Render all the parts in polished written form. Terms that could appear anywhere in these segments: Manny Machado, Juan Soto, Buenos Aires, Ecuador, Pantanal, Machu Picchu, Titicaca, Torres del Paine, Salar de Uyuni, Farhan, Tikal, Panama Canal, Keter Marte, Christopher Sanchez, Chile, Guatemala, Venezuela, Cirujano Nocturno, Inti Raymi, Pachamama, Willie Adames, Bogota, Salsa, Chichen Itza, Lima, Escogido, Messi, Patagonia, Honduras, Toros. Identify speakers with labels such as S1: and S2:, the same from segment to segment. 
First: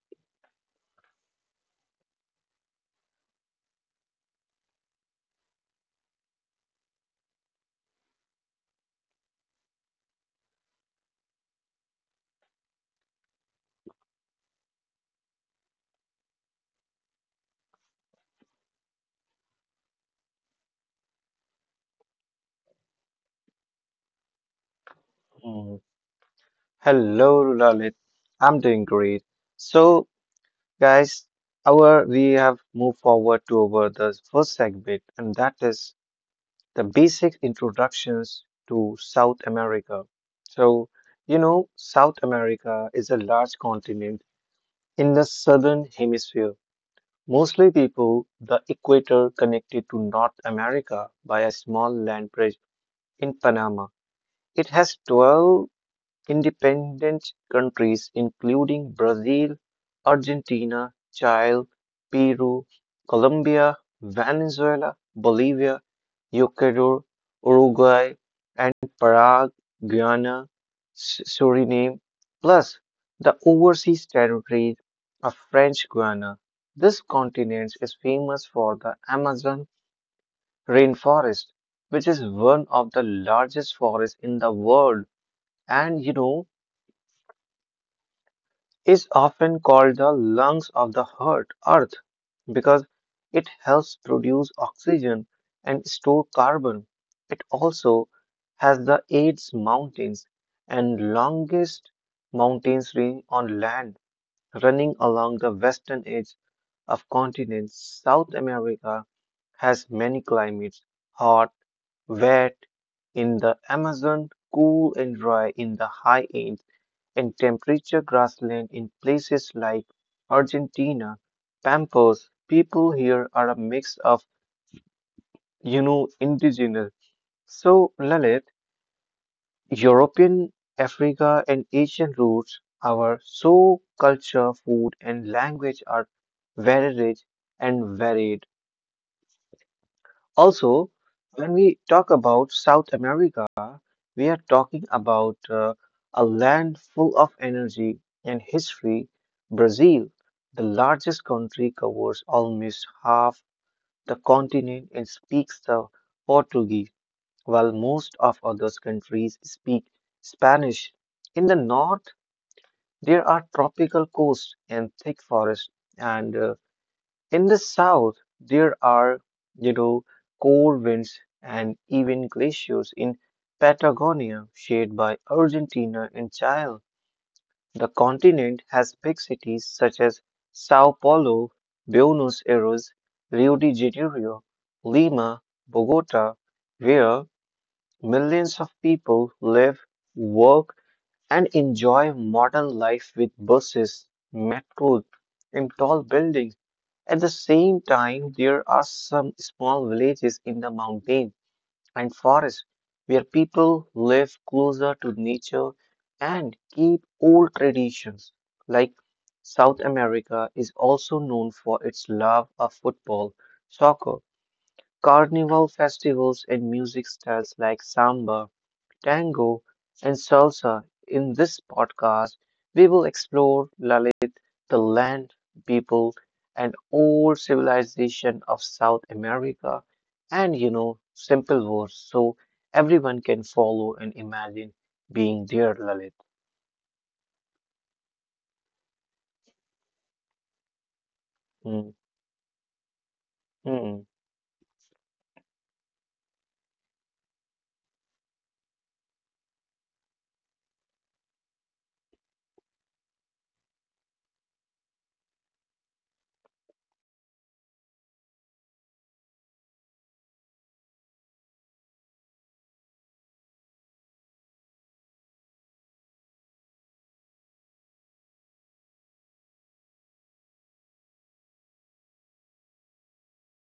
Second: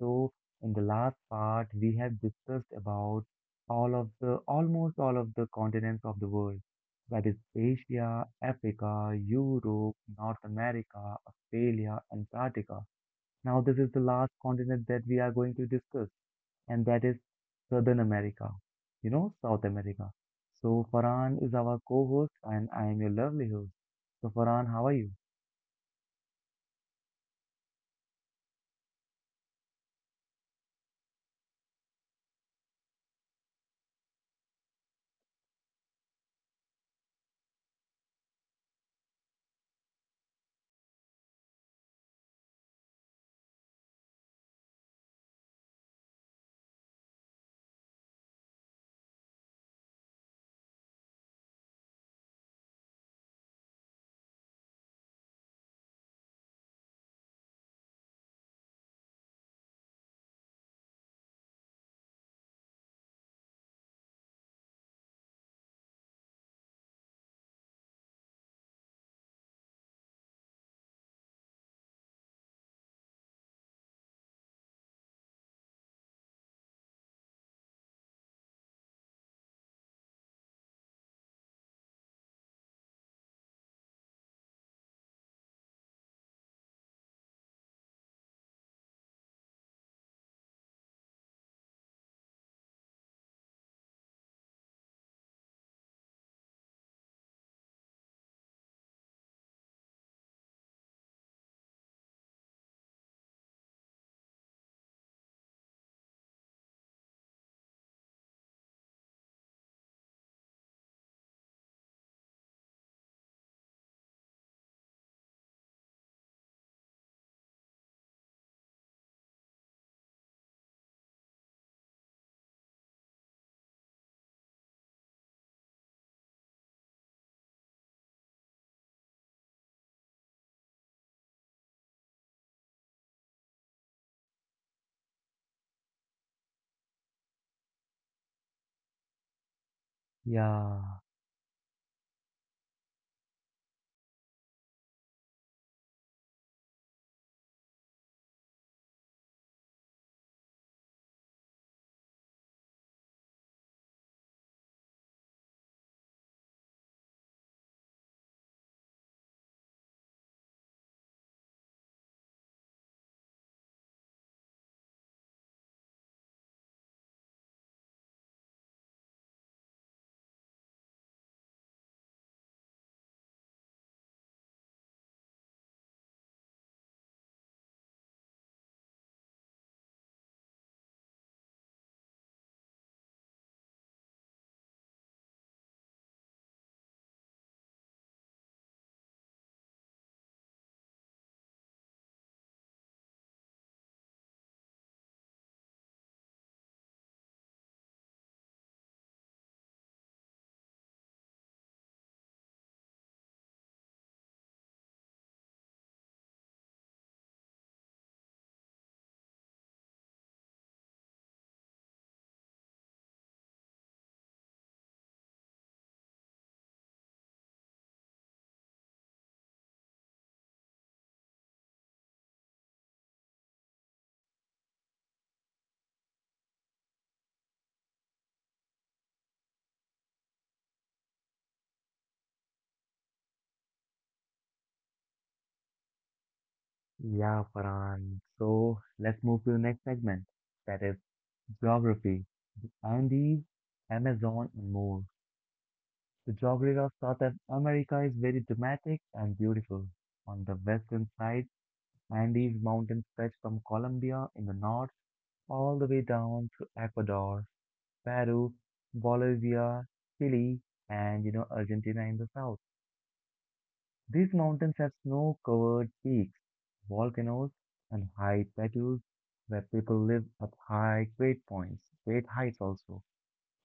S1: So, in the last part, we have discussed about all of the almost all of the continents of the world, that is Asia, Africa, Europe, North America, Australia, Antarctica. Now, this is the last continent that we are going to discuss, and that is Southern America, South America. So, Farhan is our co-host, and I am your lovely host. So, Farhan, how are you?
S2: Mm. Hello, Lalit. I'm doing great. So, guys, our we have moved forward to over the first segment, and that is the basic introductions to South America. So, South America is a large continent in the southern hemisphere, mostly people the equator connected to North America by a small land bridge in Panama. It has 12 independent countries including Brazil, Argentina, Chile, Peru, Colombia, Venezuela, Bolivia, Ecuador, Uruguay, and Paraguay, Guyana, Suriname, plus the overseas territories of French Guiana. This continent is famous for the Amazon rainforest, which is one of the largest forests in the world. And is often called the lungs of the heart, earth because it helps produce oxygen and store carbon. It also has the eighth mountains and longest mountains range on land running along the western edge of continent. South America has many climates, hot, wet in the Amazon, cool and dry in the high Andes in temperate grassland in places like Argentina, Pampas, people here are a mix of, indigenous. So, Lalit, European, Africa, and Asian roots, our so culture, food, and language are very rich and varied. Also,
S1: Yeah.
S2: when we talk about South America, we are talking about a land full of energy and history. Brazil, the largest country, covers almost half the continent and speaks the Portuguese, while most of other countries speak Spanish. In the north, there are tropical coasts and thick forests, and in the south, there are, you know, cold winds and even glaciers in Patagonia, shared by Argentina and Chile. The continent has big cities such as Sao Paulo, Buenos Aires, Rio de Janeiro, Lima, Bogota, where millions of people live, work, and enjoy modern life with buses, metros, and tall buildings. At the same time, there are some small villages in the mountains and forests where people live closer to nature and keep old traditions. Like South America is also known for its love of football, soccer, carnival festivals, and music styles like samba, tango, and salsa. In this podcast, we will explore La the land, people, and old civilization of South America, and simple words so everyone can follow and imagine being there, Lalit.
S1: Yeah, Farhan. So let's move to the next segment, that is
S2: Hmm,
S1: geography, Andes,
S2: hmm.
S1: Amazon, and more. The geography of America is very dramatic and beautiful. On the western side, Andes mountains stretch from Colombia in the north all the way down to Ecuador, Peru, Bolivia, Chile, and Argentina in the south. These mountains have snow covered peaks, volcanoes, and high plateaus where people live at great heights also.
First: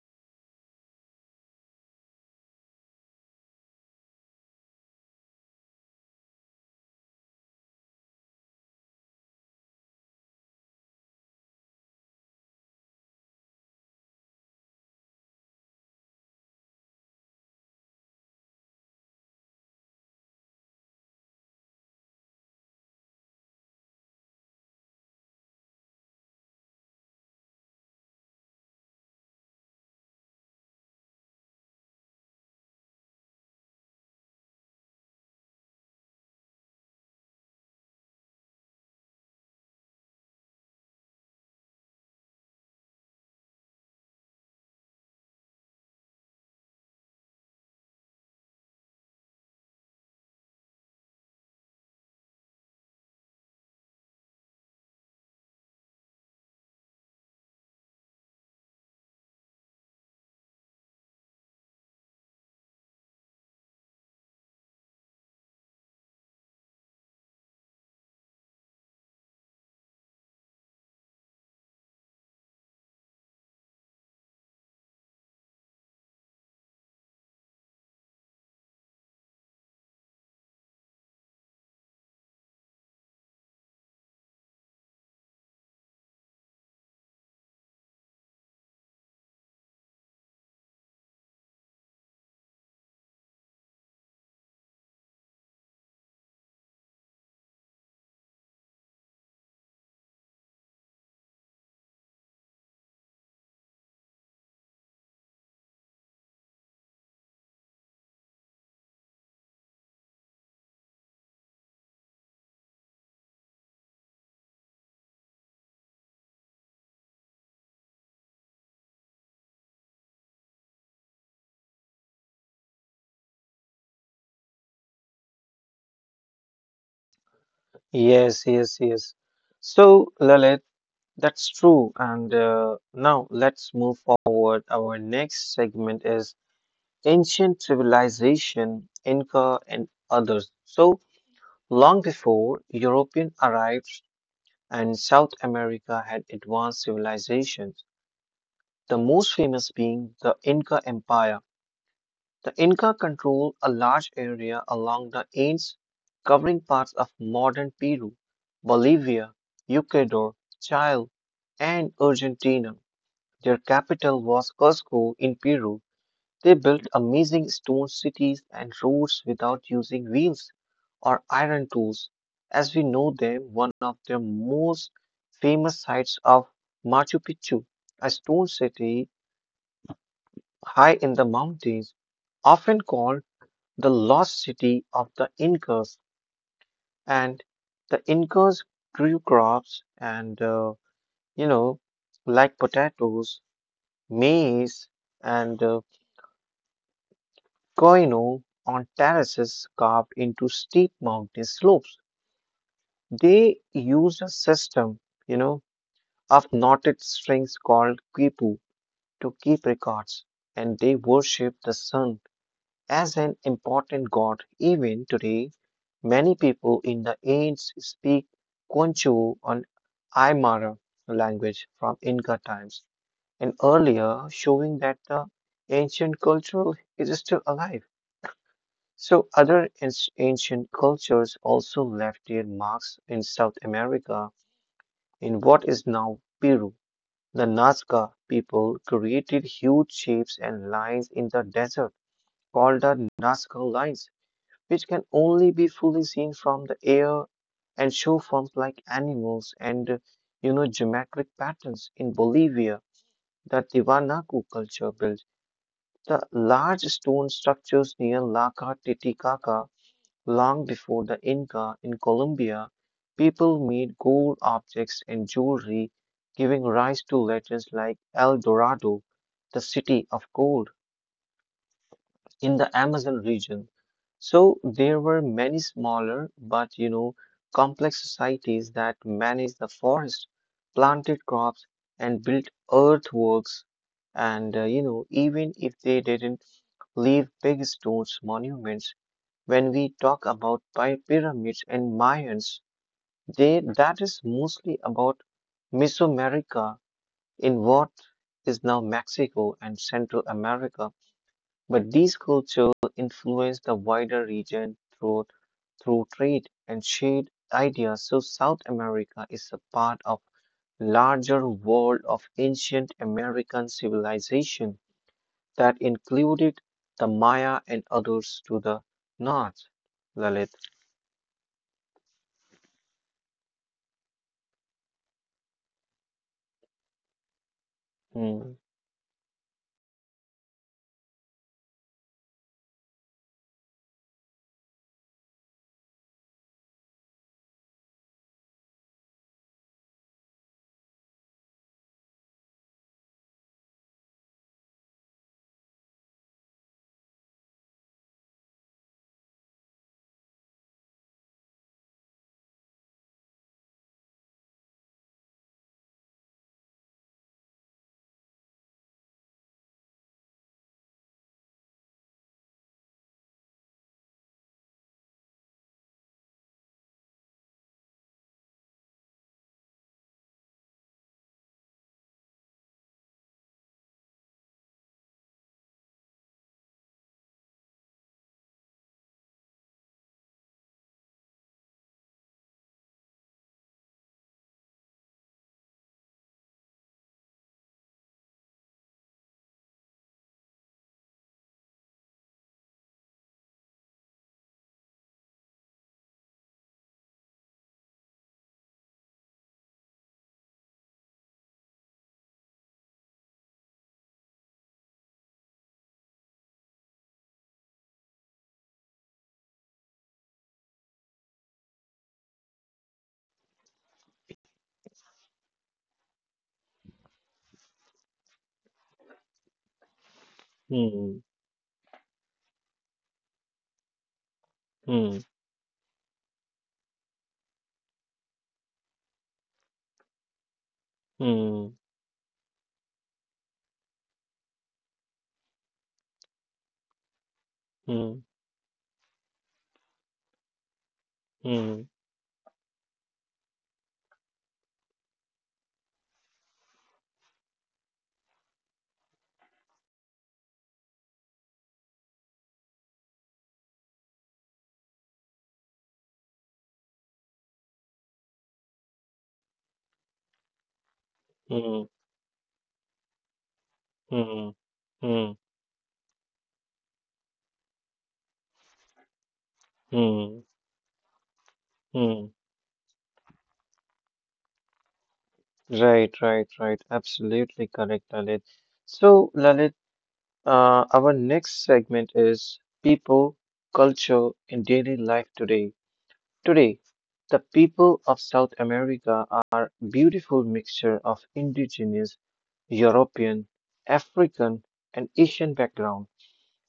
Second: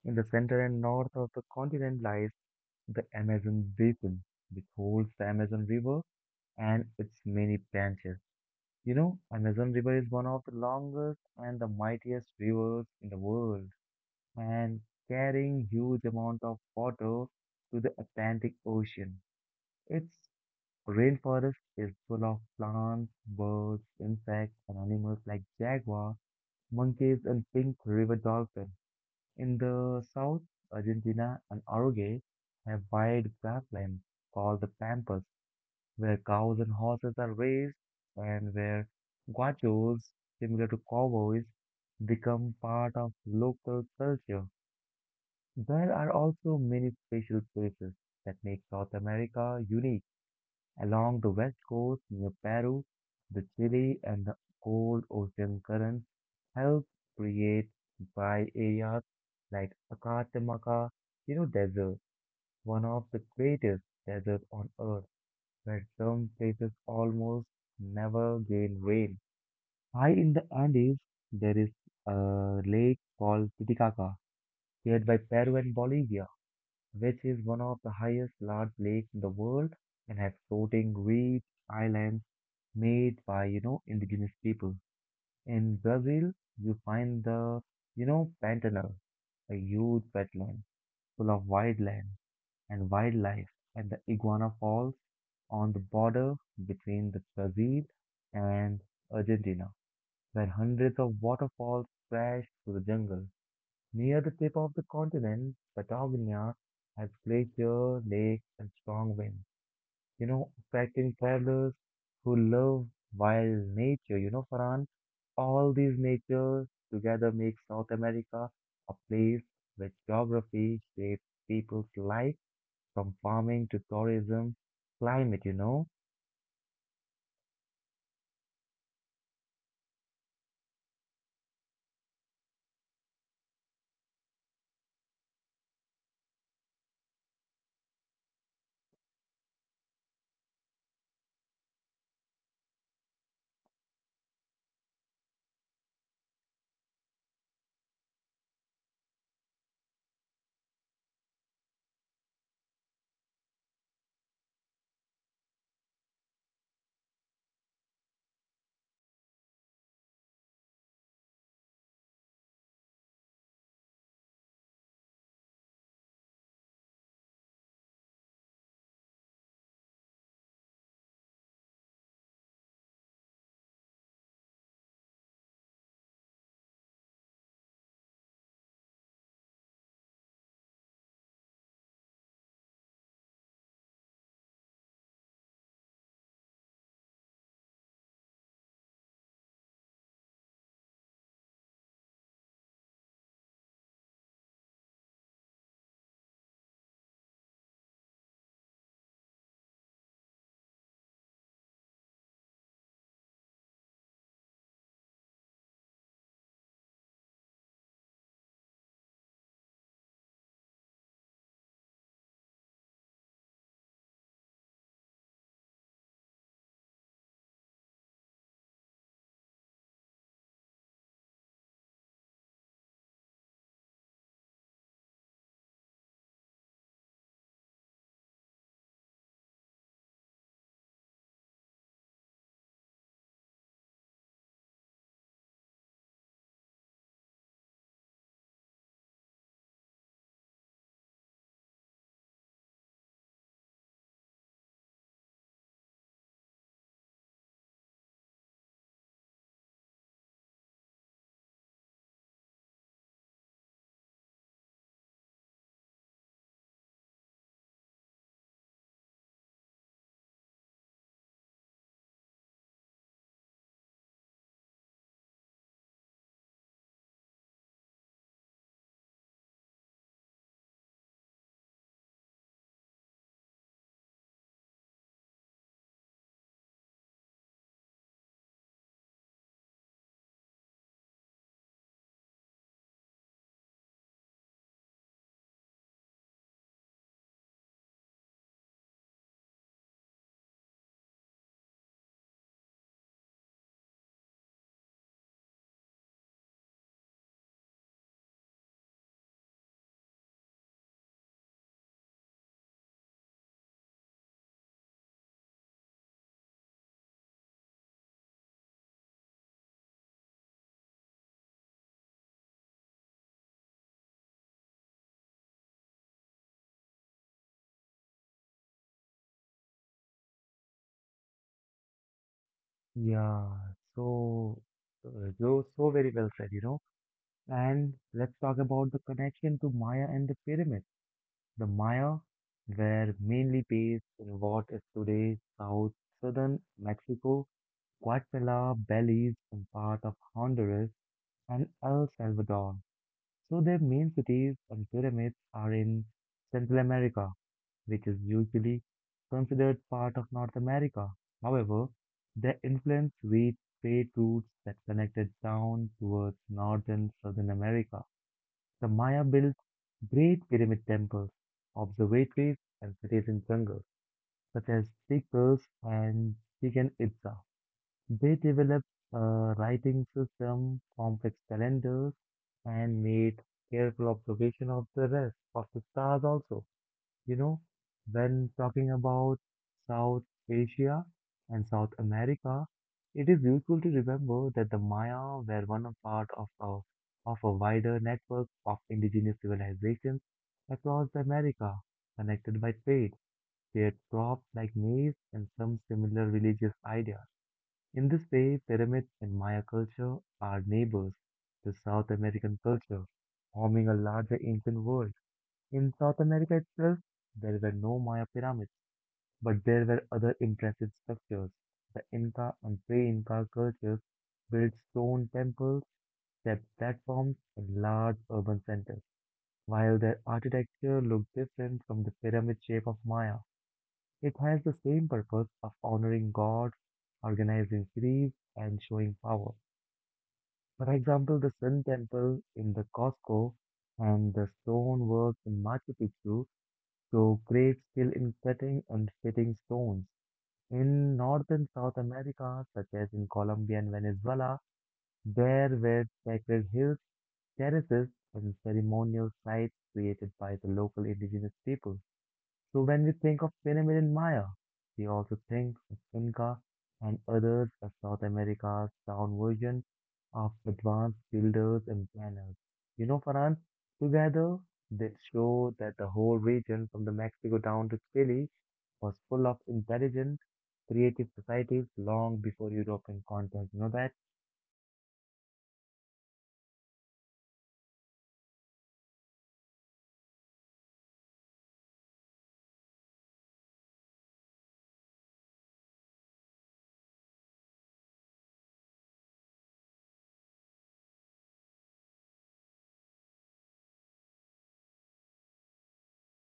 S1: In the center and north of the continent lies the Amazon basin, which holds the Amazon River and its many branches. Amazon River is one of the longest and the mightiest rivers in the world and carrying huge amount of water to the Atlantic Ocean. It's rainforest is full of plants, birds, insects, and animals like jaguar, monkeys, and pink river dolphins. In the south, Argentina and Uruguay have wide grasslands called the pampas, where cows and horses are raised, and where guachos, similar to cowboys, become part of local culture. There are also many special places that make South America unique. Along the west coast near Peru, the Chile and the cold ocean currents help create dry areas like Acatamaca, desert, one of the greatest deserts on earth, where some places almost never gain rain. High in the Andes, there is a lake called Titicaca, shared by Peru and Bolivia, which is one of the highest large lakes in the world and has floating reefs, islands, made by, indigenous people. In Brazil, you find the, Pantanal, a huge wetland full of wildland and wildlife, and the Iguana Falls on the border between the Brazil and Argentina, where hundreds of waterfalls crash through the jungle. Near the tip of the continent, Patagonia has glacier lakes and strong winds, attracting travelers who love wild nature. Farhan, all these nature together make South America a place where geography shapes people's life from farming to tourism, climate, you know.
S2: Yes, yes, yes. So, Lalit, that's true. And now let's move forward. Our next segment is ancient civilization, Inca, and others. So, long before European arrived and South America had advanced civilizations, the most famous being the Inca Empire. The Inca controlled a large area along the Andes, covering parts of modern Peru, Bolivia, Ecuador, Chile, and Argentina. Their capital was Cusco in Peru, they built amazing stone cities and roads without using wheels or iron tools. As we know them, one of their most famous sites of Machu Picchu, a stone city high in the mountains, often called the lost city of the Incas. And the Incas grew crops and, you know, like potatoes, maize, and Koino on terraces carved into steep mountain slopes. They used a system, you know, of knotted strings called quipu to keep records, and they worship the sun as an important god. Even today, many people in the Andes speak Quanchu on Aymara language from Inca times, and earlier showing that the ancient culture is still alive. So other ancient cultures also left their marks in South America in what is now Peru. The Nazca people created huge shapes and lines in the desert called the Nazca lines, which can only be fully seen from the air and show forms like animals and geometric patterns. In Bolivia, the Tiwanaku culture built the large stone structures near Laca Titicaca Long before the Inca in Colombia, people made gold objects and jewelry, giving rise to legends like El Dorado, the city of gold, in the Amazon region. So there were many smaller but complex societies that managed the forest, planted crops, and built earthworks. And even if they didn't leave big stones monuments, when we talk about pyramids and Mayans, they, that is mostly about Mesoamerica in what is now Mexico and Central America. But these cultures influenced the wider region through trade and shared ideas. So South America is a part of larger world of ancient American civilization that included the Maya and others to the north. Lalit.
S1: Yeah, so so very well said. And let's
S2: Hmm.
S1: talk about the connection to Maya and the pyramids. The Maya were mainly based in what is today Southern Mexico, Guatemala, Belize, and part of Honduras and El Salvador. So their main cities and pyramids are in Central America, which is usually considered part of North America. However, their influence reached trade routes that connected down towards North and Southern America. The Maya built great pyramid temples, observatories, and cities in jungles, such as Tikal and Chichen Itza. They developed a writing system, complex calendars, and made careful observation of the rest of the stars also. You know, when talking about South Asia and South America, it is useful to remember that the Maya were one of part of a wider network of indigenous civilizations across the America, connected by trade, shared crops like maize, and some similar religious ideas. In this way, pyramids in Maya culture are neighbors to South American culture, forming a larger ancient world. In South America itself, there were no Maya pyramids, but there were other impressive structures. The Inca and pre-Inca cultures built stone temples, stepped platforms, and large urban centers. While their architecture
S2: Mm,
S1: looked different from the pyramid shape of Maya, it has the same
S2: mm,
S1: purpose of honoring gods, organizing cities, and showing power. For example, the
S2: mm,
S1: Sun Temple in the Costco and the stonework in Machu Picchu show great skill
S2: mm,
S1: in cutting and fitting stones. In North and
S2: mm,
S1: South America, such as in Colombia and Venezuela, there were sacred hills, terraces, and ceremonial sites created by the local indigenous people. So when we think of Pyramid in Maya, we also think of Inca and others as South America's down version of advanced
S2: mm,
S1: builders and planners. Farhan,
S2: mm,
S1: together they
S2: mm,
S1: show that the whole region from the Mexico down to Chile was full of
S2: mm,
S1: intelligent, creative societies
S2: mm.
S1: long before European content. You know that?
S2: Right, right, right. Absolutely correct, Lalit. So, Lalit, our next segment is people, culture, and daily life today. Today, the people of South America are beautiful mixture of indigenous, European, African, and Asian background.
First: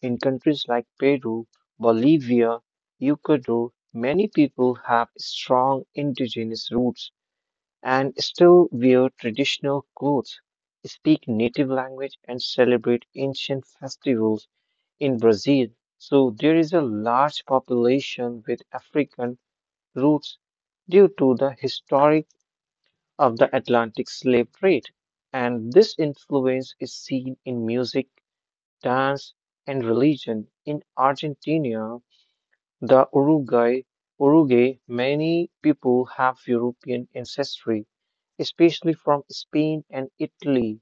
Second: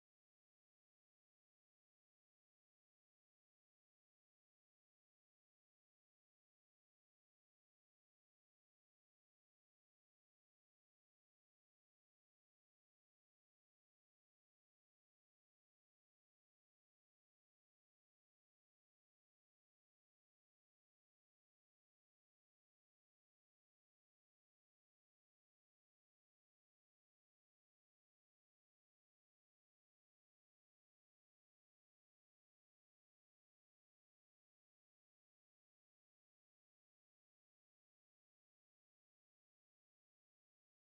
S2: In countries like Peru, Bolivia, Ecuador, many people have strong indigenous roots and still wear traditional clothes, speak native language, and celebrate ancient festivals in Brazil. So there is a large population with African roots due to the historic of the Atlantic slave trade. And this influence is seen in music dance, and religion. In Argentina, the Uruguay, Uruguay, many people have European ancestry, especially from Spain and Italy.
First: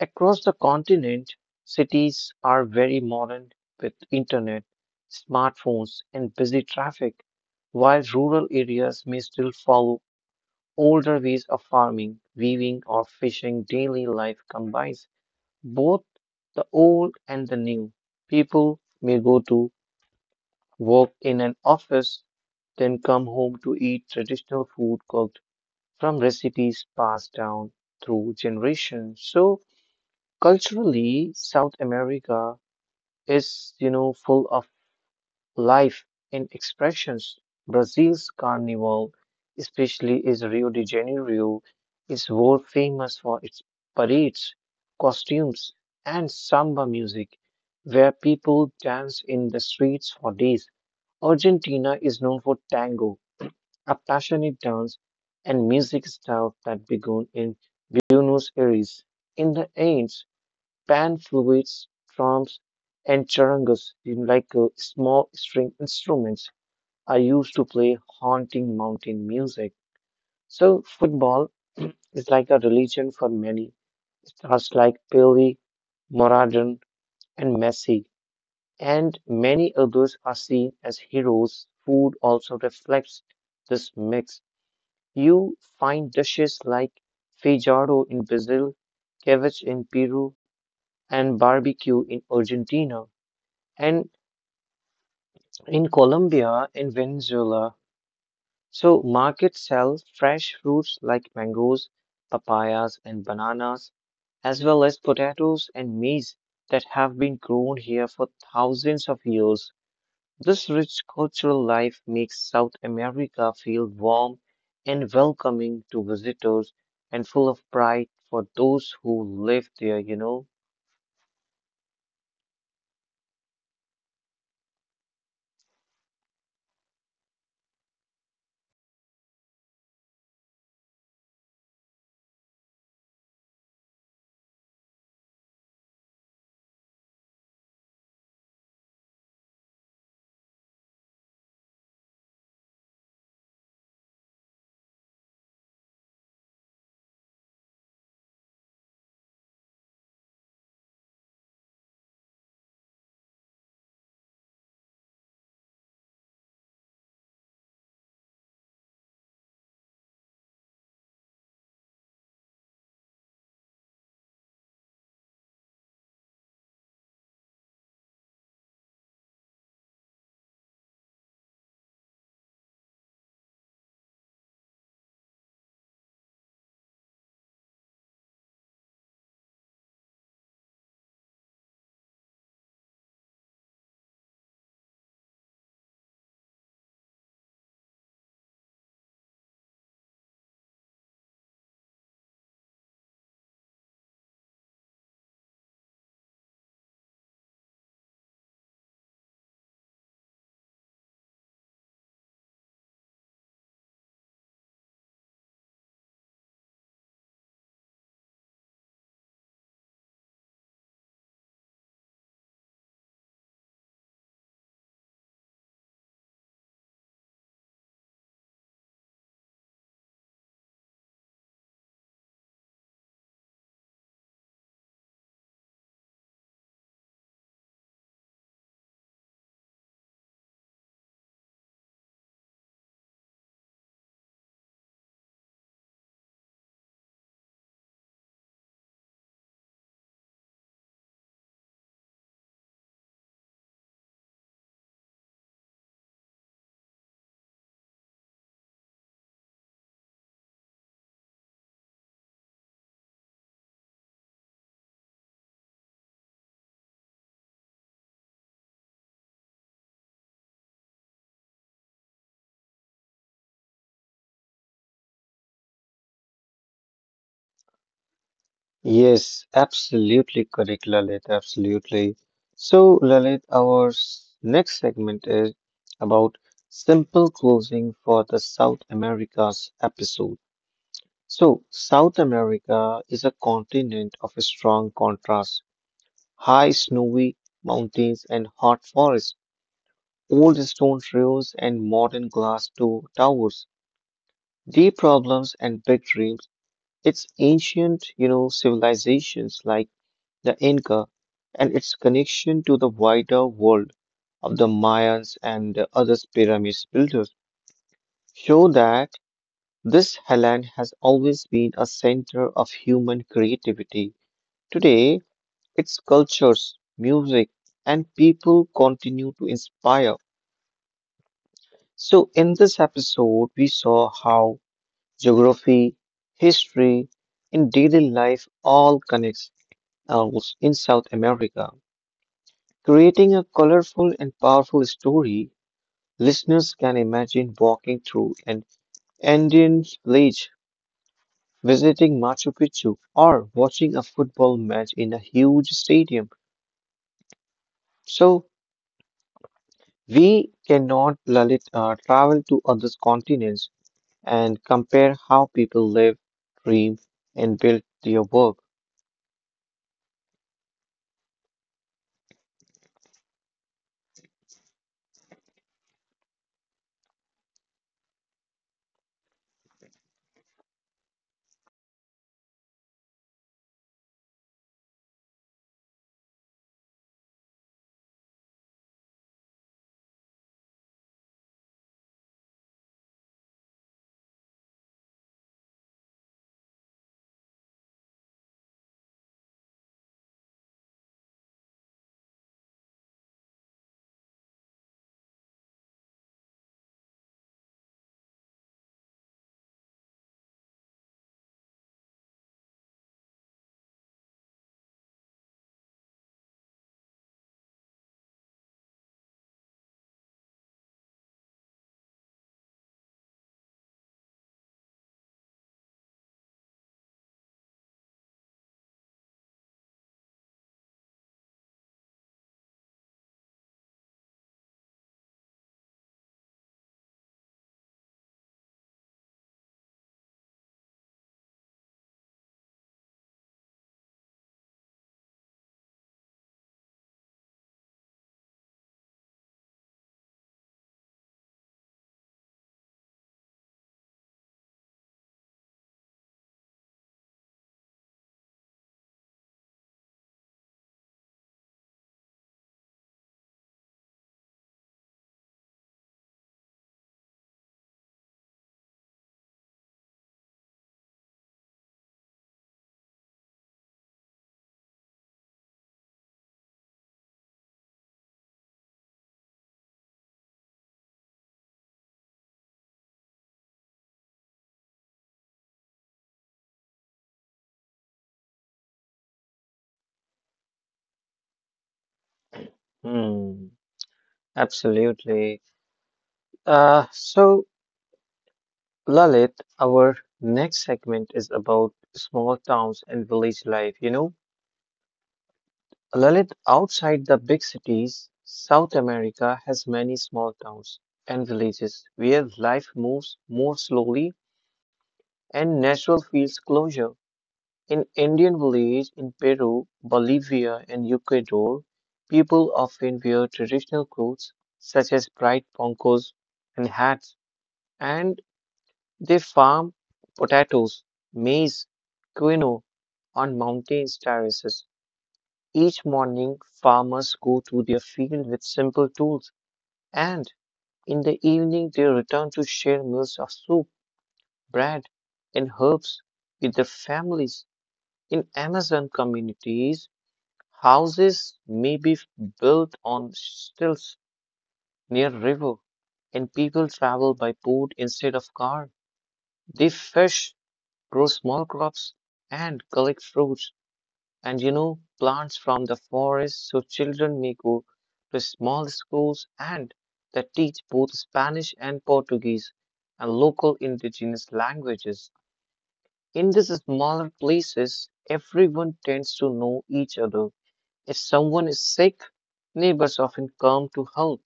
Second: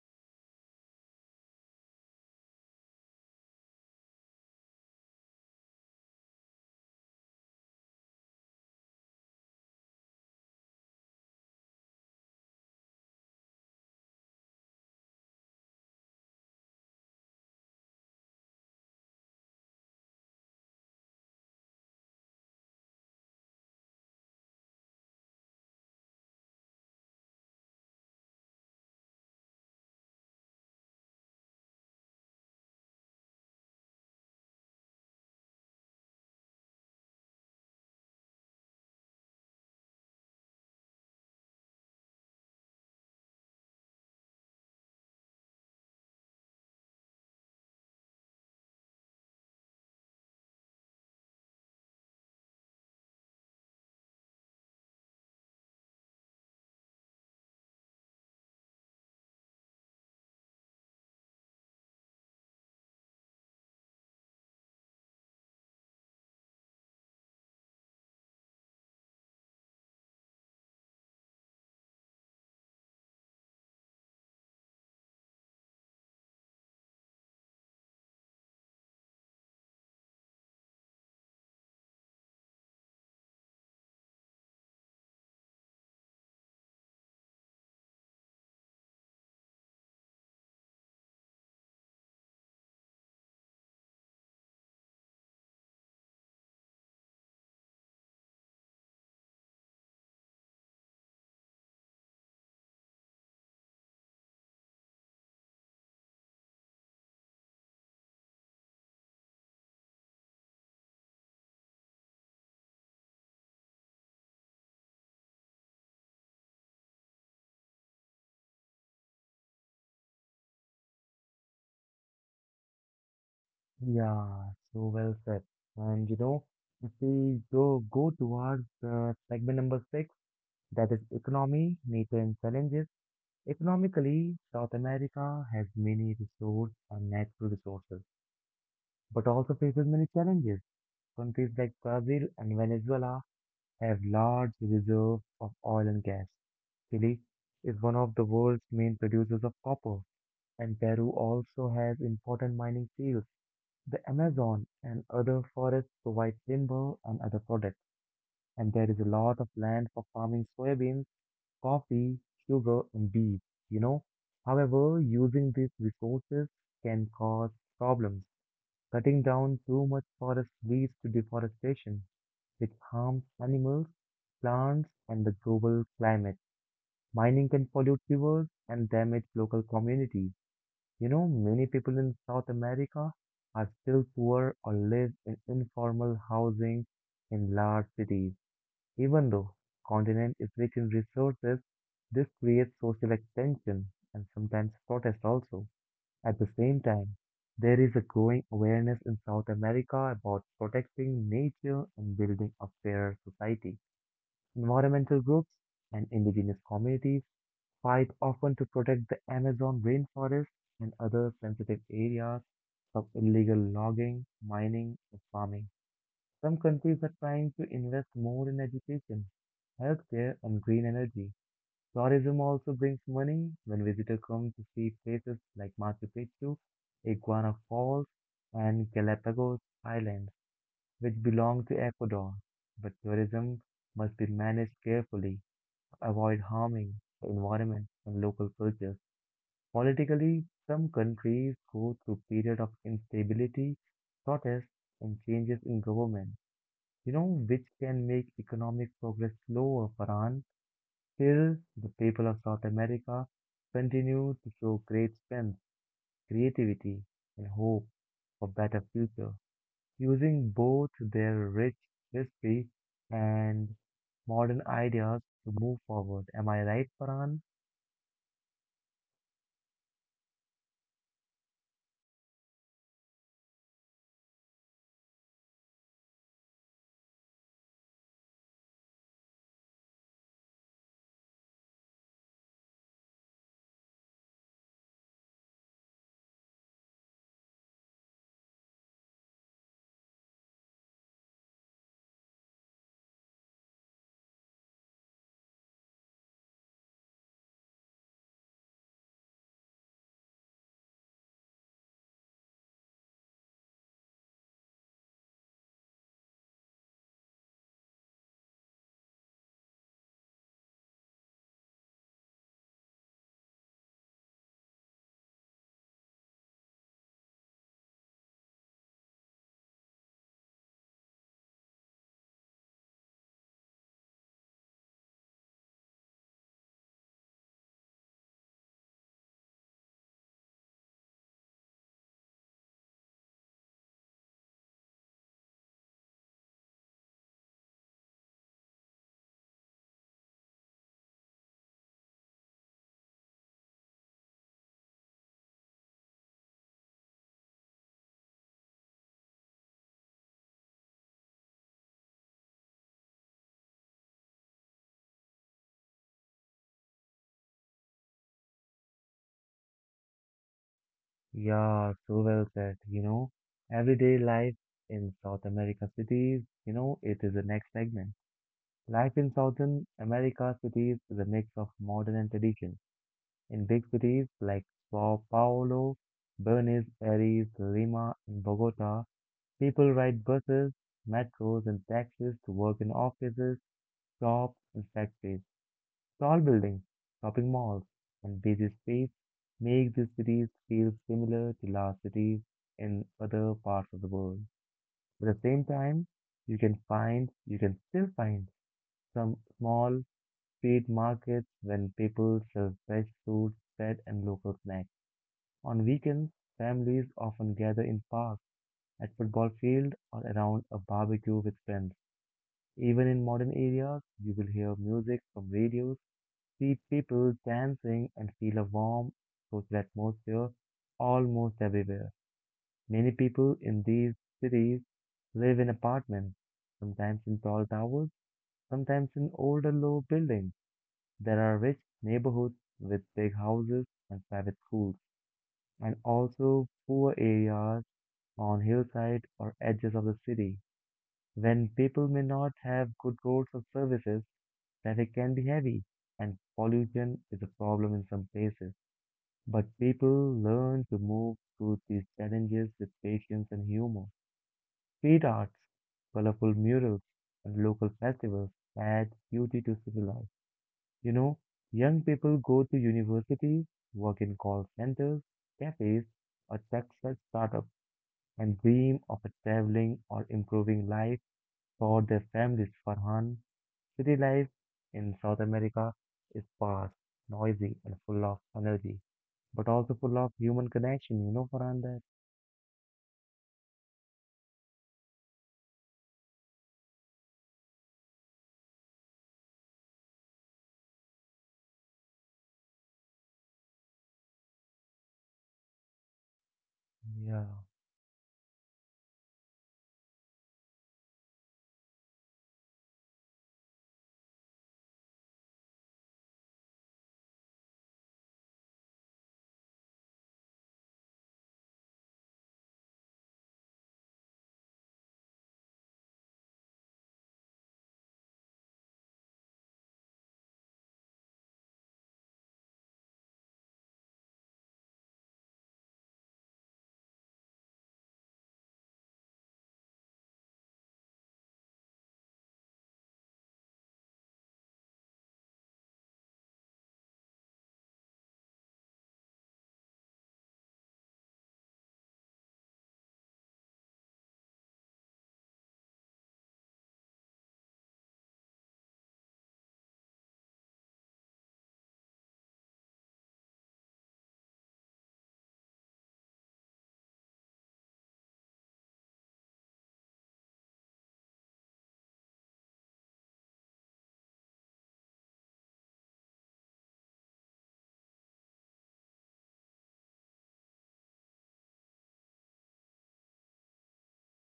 S2: Across the continent, cities are very modern with internet, smartphones, and busy traffic, while rural areas may still follow older ways of farming, weaving, or fishing. Daily life combines both the old and the new people may go to work in an office, then come home to eat traditional food cooked from recipes passed down through generations. So culturally, South America is, full of life in expressions. Brazil's carnival, especially is Rio de Janeiro, is world famous for its parades, costumes, and samba music, where people dance in the streets for days. Argentina is known for tango, a passionate dance and music style that began in Buenos Aires in the 80s pan flutes, drums, and charangas, in like small string instruments, are used to play haunting mountain music. So, football is like a religion for many. Stars like Pele, Maradona, and Messi, and many others are seen as heroes. Food also reflects this mix. You find dishes like feijão in Brazil, ceviche in Peru, and barbecue in Argentina. And in Colombia, in Venezuela, so markets sell fresh fruits like mangoes, papayas, and bananas, as well as potatoes and maize that have been grown here for thousands of years. This rich cultural life makes South America feel warm and welcoming to visitors and full of pride for those who live there,
S1: Yeah, so well said. And if we go towards segment number six, that is economy, nature and challenges. Economically, South America has many resources and natural resources, but also faces many challenges. Countries like Brazil and Venezuela have large reserves of oil and gas. Chile is one of the world's main producers of copper, and Peru also has important mining fields. The Amazon and other forests provide timber and other products, and there is a lot of land for farming soybeans, coffee, sugar, and beef, you know. However, using these resources can cause problems. Cutting down too much forest leads to deforestation, which harms animals, plants, and the global climate. Mining can pollute rivers and damage local communities. Many people in South America are still poor or live in informal housing in large cities. Even though continent is rich in resources, this creates social extension and sometimes protest also. At the same time, there is a growing awareness in South America about protecting nature and building a fairer society. Environmental groups and indigenous communities fight often to protect the Amazon rainforest and other sensitive areas from illegal logging, mining, and farming. Some countries are trying to invest more in education, healthcare, and green energy. Tourism also brings money when visitors come to see places like Machu Picchu, Iguana Falls, and Galapagos Islands, which belong to Ecuador. But tourism must be managed carefully, avoid harming the environment and local cultures. Politically, some countries go through periods of instability, protests, and changes in government, which can make economic progress slower, Farhan. Still, the people of South America continue to show great strength, creativity, and hope for better future, using both their rich history and modern ideas to move forward. Am I right, Farhan?
S2: Yes, absolutely correct, Lalit. Absolutely. So, Lalit, our next segment is about simple closing for the South America's episode. So, South America is a continent of strong contrast, high snowy mountains and hot forests, old stone trails and modern glass to towers, deep problems and big dreams. It's ancient, civilizations like the Inca, and its connection to the wider world of the Mayans and the other pyramid builders show that this Helen has always been a center of human creativity. Today, its cultures, music, and people continue to inspire. So, in this episode, we saw how geography, history, and daily life all connects us in South America. Creating a colorful and powerful story listeners can imagine walking through an Indian village, visiting Machu Picchu, or watching a football match in a huge stadium. So, we cannot Lalit, travel to other continents and compare how people live, dream, and build their work.
S1: Yeah, so well said. Everyday life in South America cities, it is the next segment. Life in Southern America cities is a mix of modern and tradition. In big cities like Sao Paulo, Buenos Aires, Lima, and Bogota, people ride buses, metros, and taxis to work in offices, shops, and factories. Tall buildings, shopping malls, and busy streets make these cities feel similar to large cities in other parts of the world. At the same time, you can still find some small street markets when people sell fresh fruits, bread, and local snacks. On weekends, families often gather in parks, at football field, or around a barbecue with friends. Even in modern areas, you will hear music from radios, see people dancing, and feel a warm, social atmosphere almost everywhere. Many people in these cities live in apartments, sometimes in tall towers, sometimes in older low buildings. There are rich neighborhoods with big houses and private schools, and also poor areas on hillside or edges of the city. When people may not have good roads or services, traffic can be heavy, and pollution is a problem in some places. But people learn to move through these challenges with patience and humor. Street arts, colorful murals, and local festivals add beauty to city life. You know, young people go to university, work in call centers, cafes, or success startups, and dream of a traveling or improving life for their families. Farhan, city life in South America is fast, noisy, and full of energy, but also full of human connection. You know, Farhan, that?
S2: Hmm, absolutely. So, Lalit, our next segment is about small towns and village life. You know, Lalit, outside the
S1: Yeah,
S2: big cities, South America has many small towns and villages where life moves more slowly and natural feels closer. In Indian village in Peru, Bolivia, and Ecuador, people often wear traditional clothes such as bright poncos and hats. And They farm potatoes, maize, quinoa on mountain terraces. Each morning, farmers go to their field with simple tools, and in the evening, they return to share meals of soup, bread, and herbs with their families. In Amazon communities, houses may be built on stilts near river, and people travel by boat instead of car. They fish grow small crops, and collect fruits and plants from the forest so children may go to small schools and that teach both Spanish and Portuguese and local indigenous languages. In these smaller places, everyone tends to know each other. If someone is sick, neighbors often come to help.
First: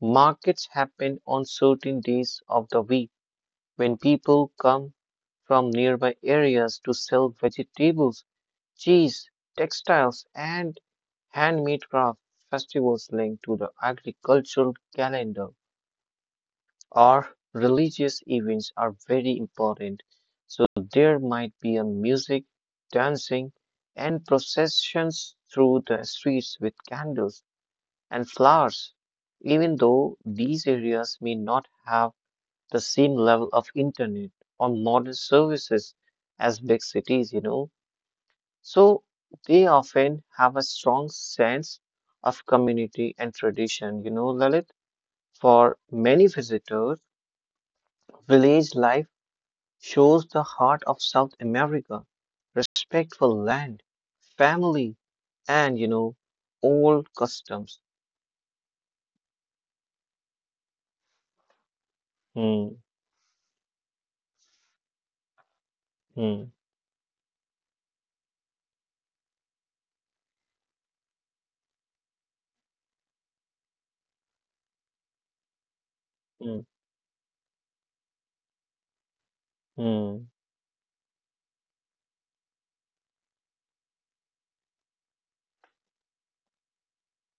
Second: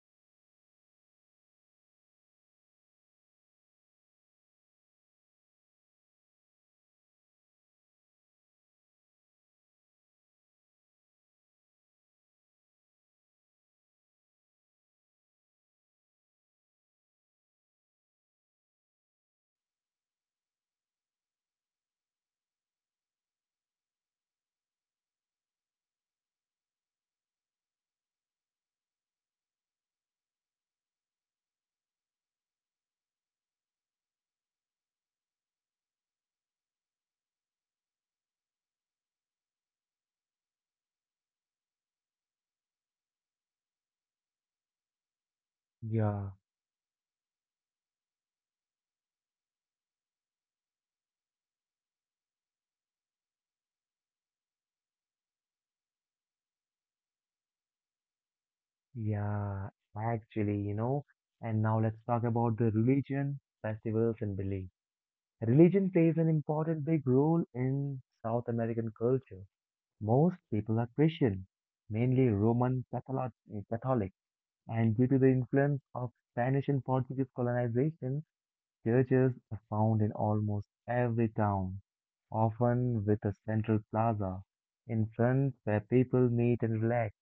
S2: Markets happen on certain days of the week when people come from nearby areas to sell vegetables, cheese, textiles, and handmade crafts, festivals linked to the agricultural calendar or religious events are very important. So there might be a music, dancing, and processions through the streets with candles and flowers. Even though these areas may not have the same level of internet or modern services as big cities, So they often have a strong sense of community and tradition, Lalit. For many
S1: yeah,
S2: visitors, village life shows the heart of South America, respectful land, family, and, old customs.
S1: yeah, actually. And now let's talk about
S2: Hmm,
S1: the religion, festivals, and beliefs. Religion plays an
S2: hmm,
S1: important big role in South American culture. Most people are Christian, mainly Roman Catholic, and due to the influence of
S2: hmm,
S1: Spanish and Portuguese colonization, churches are found in
S2: hmm,
S1: almost every town, often with a central plaza in front where people meet and relax.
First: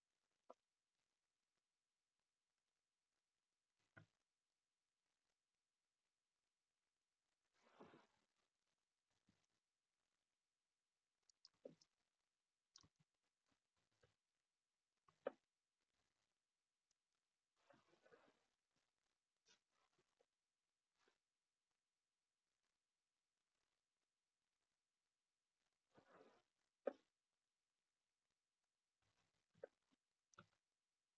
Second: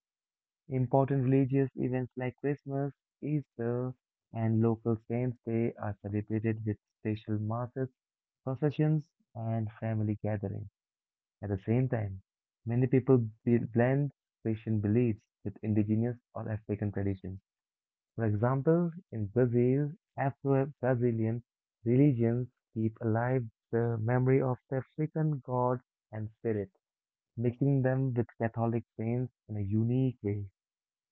S1: Important religious events like Christmas, Easter, and local saints' day are celebrated with special masses professions, and family gatherings. At the same time, many people blend Christian beliefs with indigenous or African traditions. For example, in Brazil, Afro-Brazilian religions keep alive the memory of the African gods and spirits, mixing them with Catholic saints in a unique way.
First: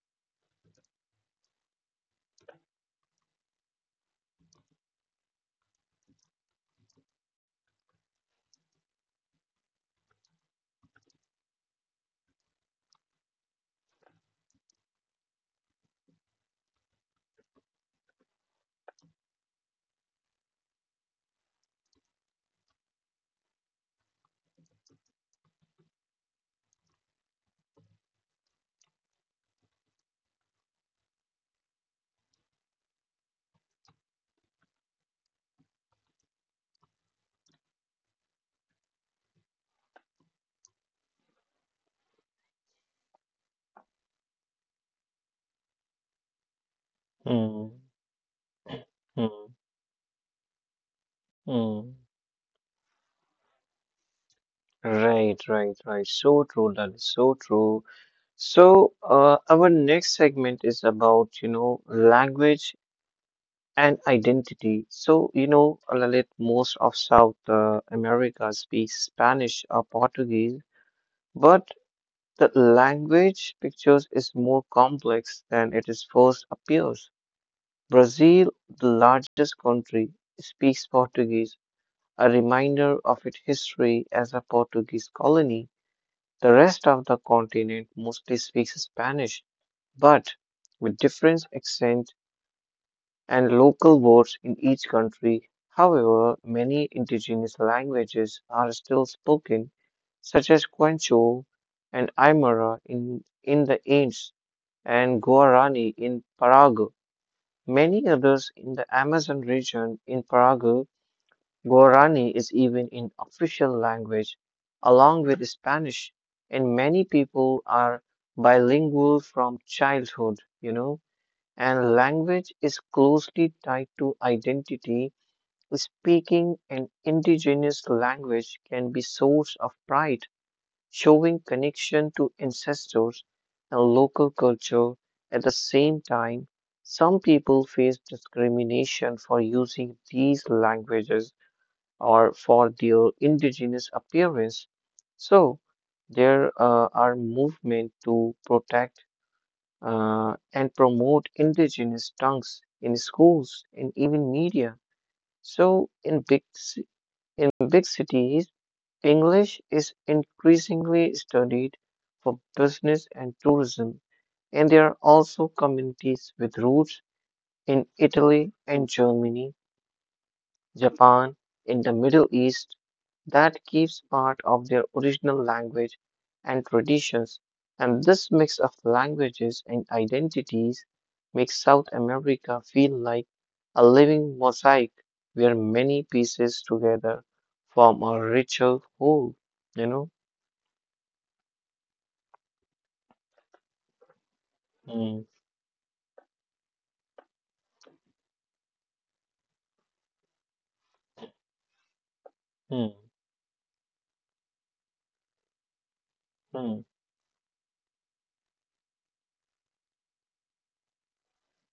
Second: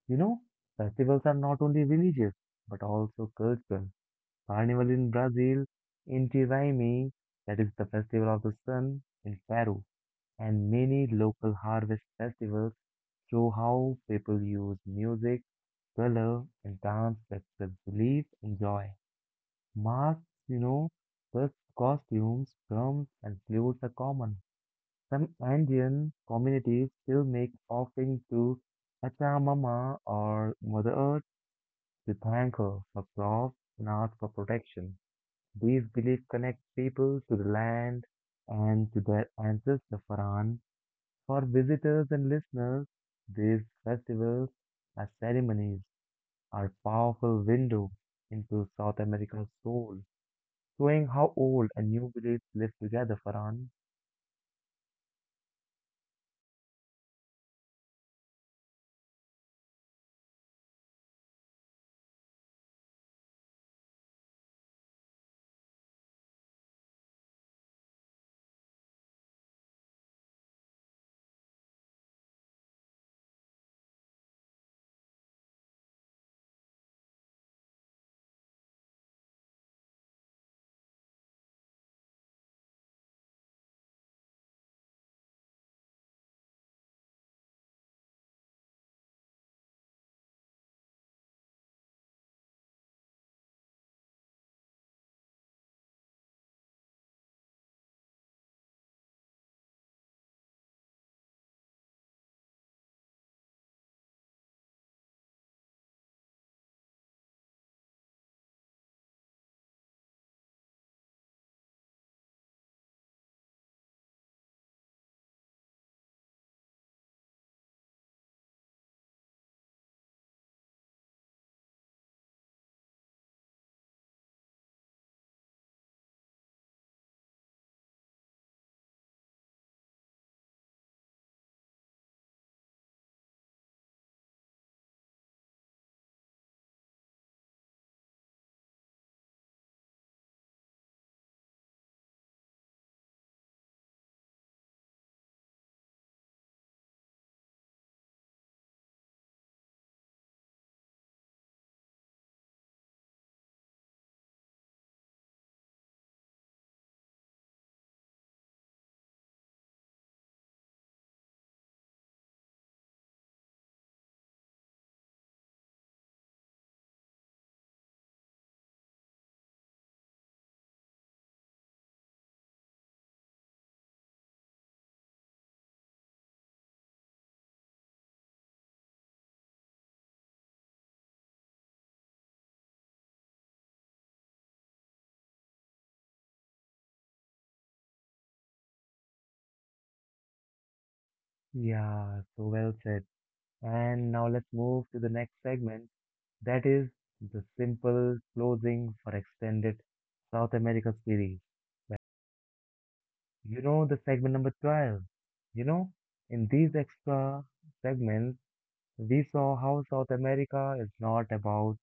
S1: You know, festivals are not only religious, but also cultural. Carnival in Brazil, Inti Raymi, that is the festival of the sun in Peru, and many local harvest festivals show how people use music, color, and dance to express belief and joy. Masks, you know, such costumes, drums, and flutes are common. Some Andean communities still make offerings to Pachamama or Mother Earth to thank her for crops and ask for protection. These beliefs connect people to the land and to their ancestor Faran. For visitors and listeners, these festivals as ceremonies are powerful
S2: hmm,
S1: window into South
S2: hmm,
S1: America's soul, showing how old
S2: hmm.
S1: and new beliefs live together, Faran.
S2: Right, right, right. So true, that is so true. Our next segment is about, you know, language and identity. So, you know, Lalit, most of South America speaks Spanish or Portuguese, but the language pictures is more complex than it is first appears. Brazil, the largest country, speaks Portuguese, a reminder of its history as a Portuguese colony. The rest of the continent mostly speaks Spanish, but with different accents and local words in each country. However, many indigenous languages are still spoken, such as Quancho and Aymara in the Andes and Guarani in Paraguay. Many others in the Amazon region in Paraguay Guarani is even an official language along with Spanish, and many people are bilingual from childhood, you know, and language is closely tied to identity. Speaking an indigenous language can be source of pride, showing connection to ancestors and local culture. At the same time, some people face discrimination for using these languages or for their indigenous appearance. So there are movements to protect and promote indigenous tongues in schools and even media. So in big cities, English is increasingly studied for business and tourism, and there are also communities with roots in Italy and Germany Japan in the Middle East that keeps part of their original language and traditions, and this mix of languages and identities makes South America feel like a living mosaic where many pieces together form a richer whole, you know?
S1: Yeah, so well said. And now let's move to the next
S2: Hmm,
S1: segment, that is the simple closing for extended South America series.
S2: hmm,
S1: The segment number 12. You know, in these
S2: hmm,
S1: extra segments, we saw how South America is not about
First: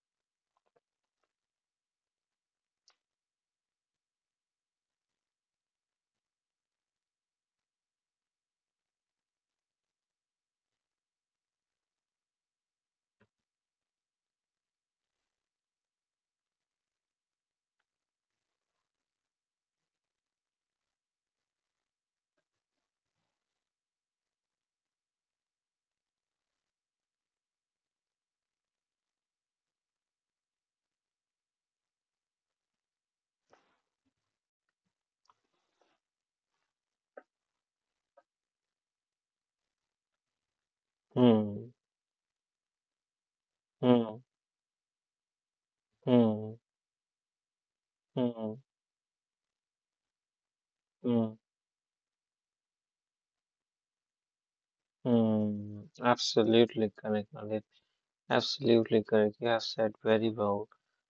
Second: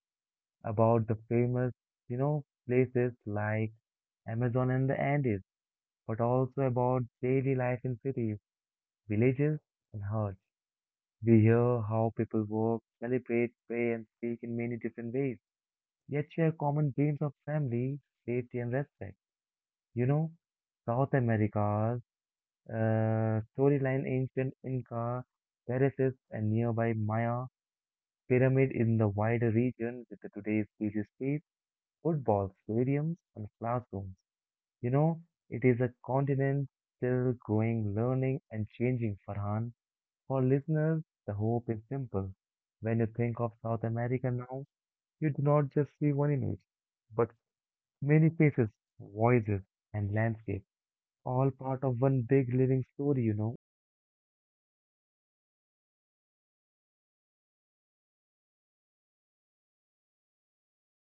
S1: about the famous, places like Amazon and the Andes, but also about daily life in cities, villages, and huts. We hear how people work, celebrate, pray, and speak in many different ways, yet share common dreams of family, safety, and respect. You know, South America's. Storyline ancient Inca, terraces and nearby Maya pyramid in the wider region with the today's busy streets, football stadiums, and classrooms. You know, it is a continent still growing, learning, and changing, Farhan. For listeners, the
S2: hmm,
S1: hope is simple. When you think of South
S2: hmm,
S1: America now, you do not just see one
S2: hmm,
S1: image, but many
S2: hmm,
S1: faces, voices, and landscapes,
S2: hmm,
S1: all part of one big living story.
S2: hmm. Absolutely correct, Lalit. Absolutely correct. You have said very well.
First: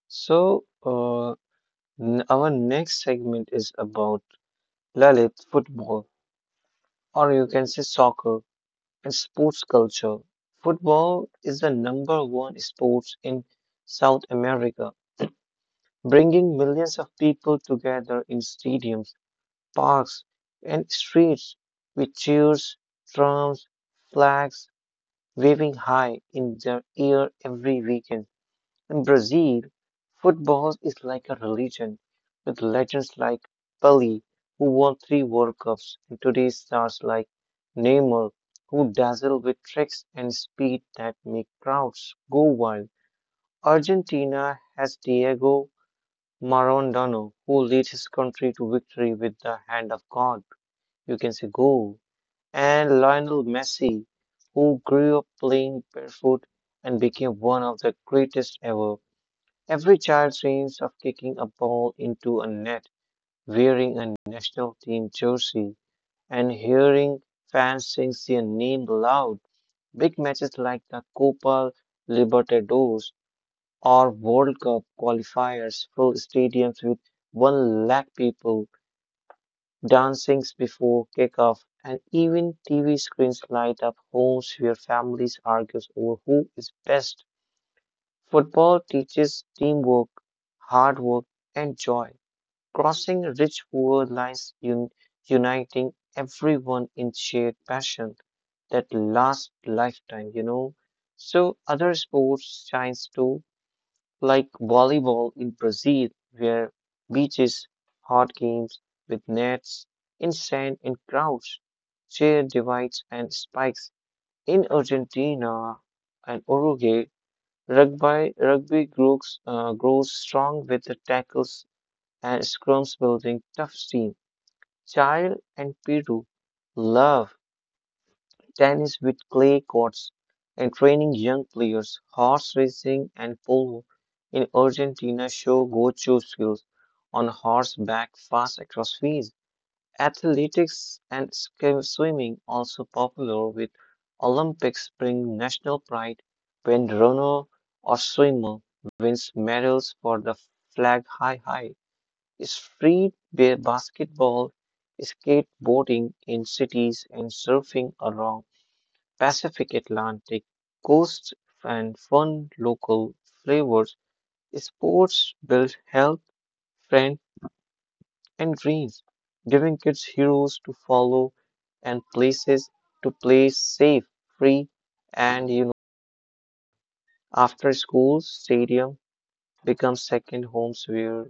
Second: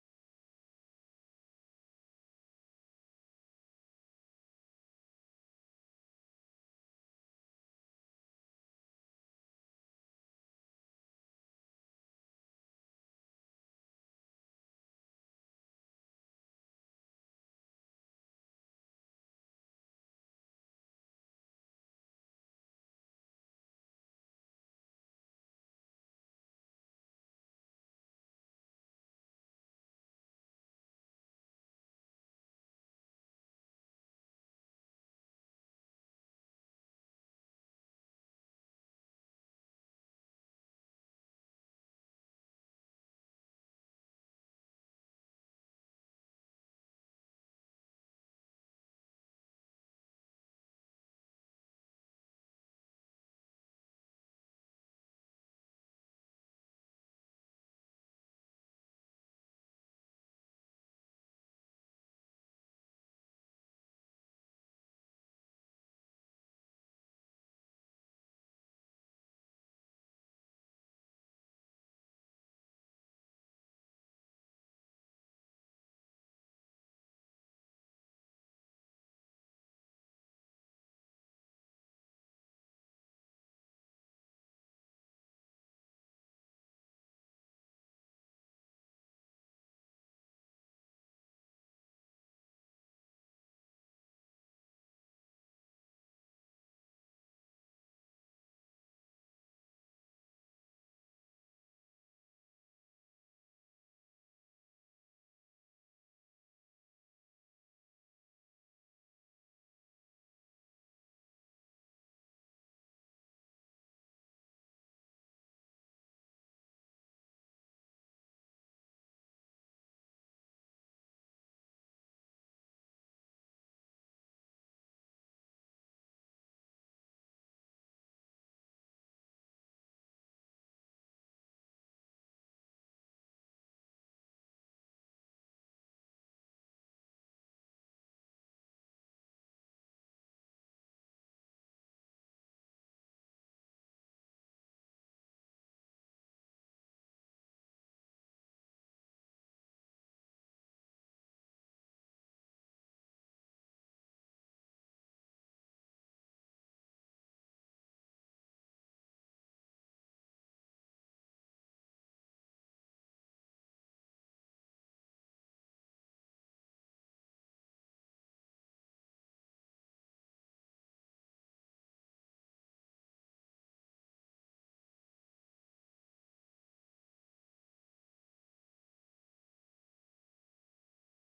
S2: So, uh, our next segment is about Lalit football, or you can say soccer and sports culture. Football is the number one sport in South America, bringing millions of people together in stadiums, parks, and streets with cheers, drums, flags waving high in their air every weekend. In Brazil, football is like a religion, with legends like Pelé, who won three World Cups, and today's stars like Neymar, who dazzle with tricks and speed that make crowds go wild. Argentina has Diego Maradona, who leads his country to victory with the hand of God. You can say go. And Lionel Messi, who grew up playing barefoot and became one of the greatest ever. Every child dreams of kicking a ball into a net, wearing a national team jersey, and hearing fans sing their name loud. Big matches like the Copa Libertadores or World Cup qualifiers fill stadiums with one lakh people dancing before kickoff, and even TV screens light up homes where families argue over who is best. Football teaches teamwork, hard work, and joy, crossing rich poor lines, uniting everyone in shared passion that lasts lifetime, you know. So other sports shines too, like volleyball in Brazil, where beaches, hard games with nets, in sand and crowds, chair divides and spikes. In Argentina and Uruguay, rugby grows, grows strong with the tackles and scrums building tough team. Chile and Peru love tennis with clay courts and training young players. Horse racing and polo in Argentina show go-to skills on horseback fast across fields. Athletics and swimming also popular with Olympics bring national pride when runner or swimmer wins medals for the flag high high. Street basketball, skateboarding in cities, and surfing along Pacific Atlantic coasts and fun local flavors. Sports build health, strength, and dreams, giving kids heroes to follow and places to play safe, free, and you know, after school, stadium becomes second homes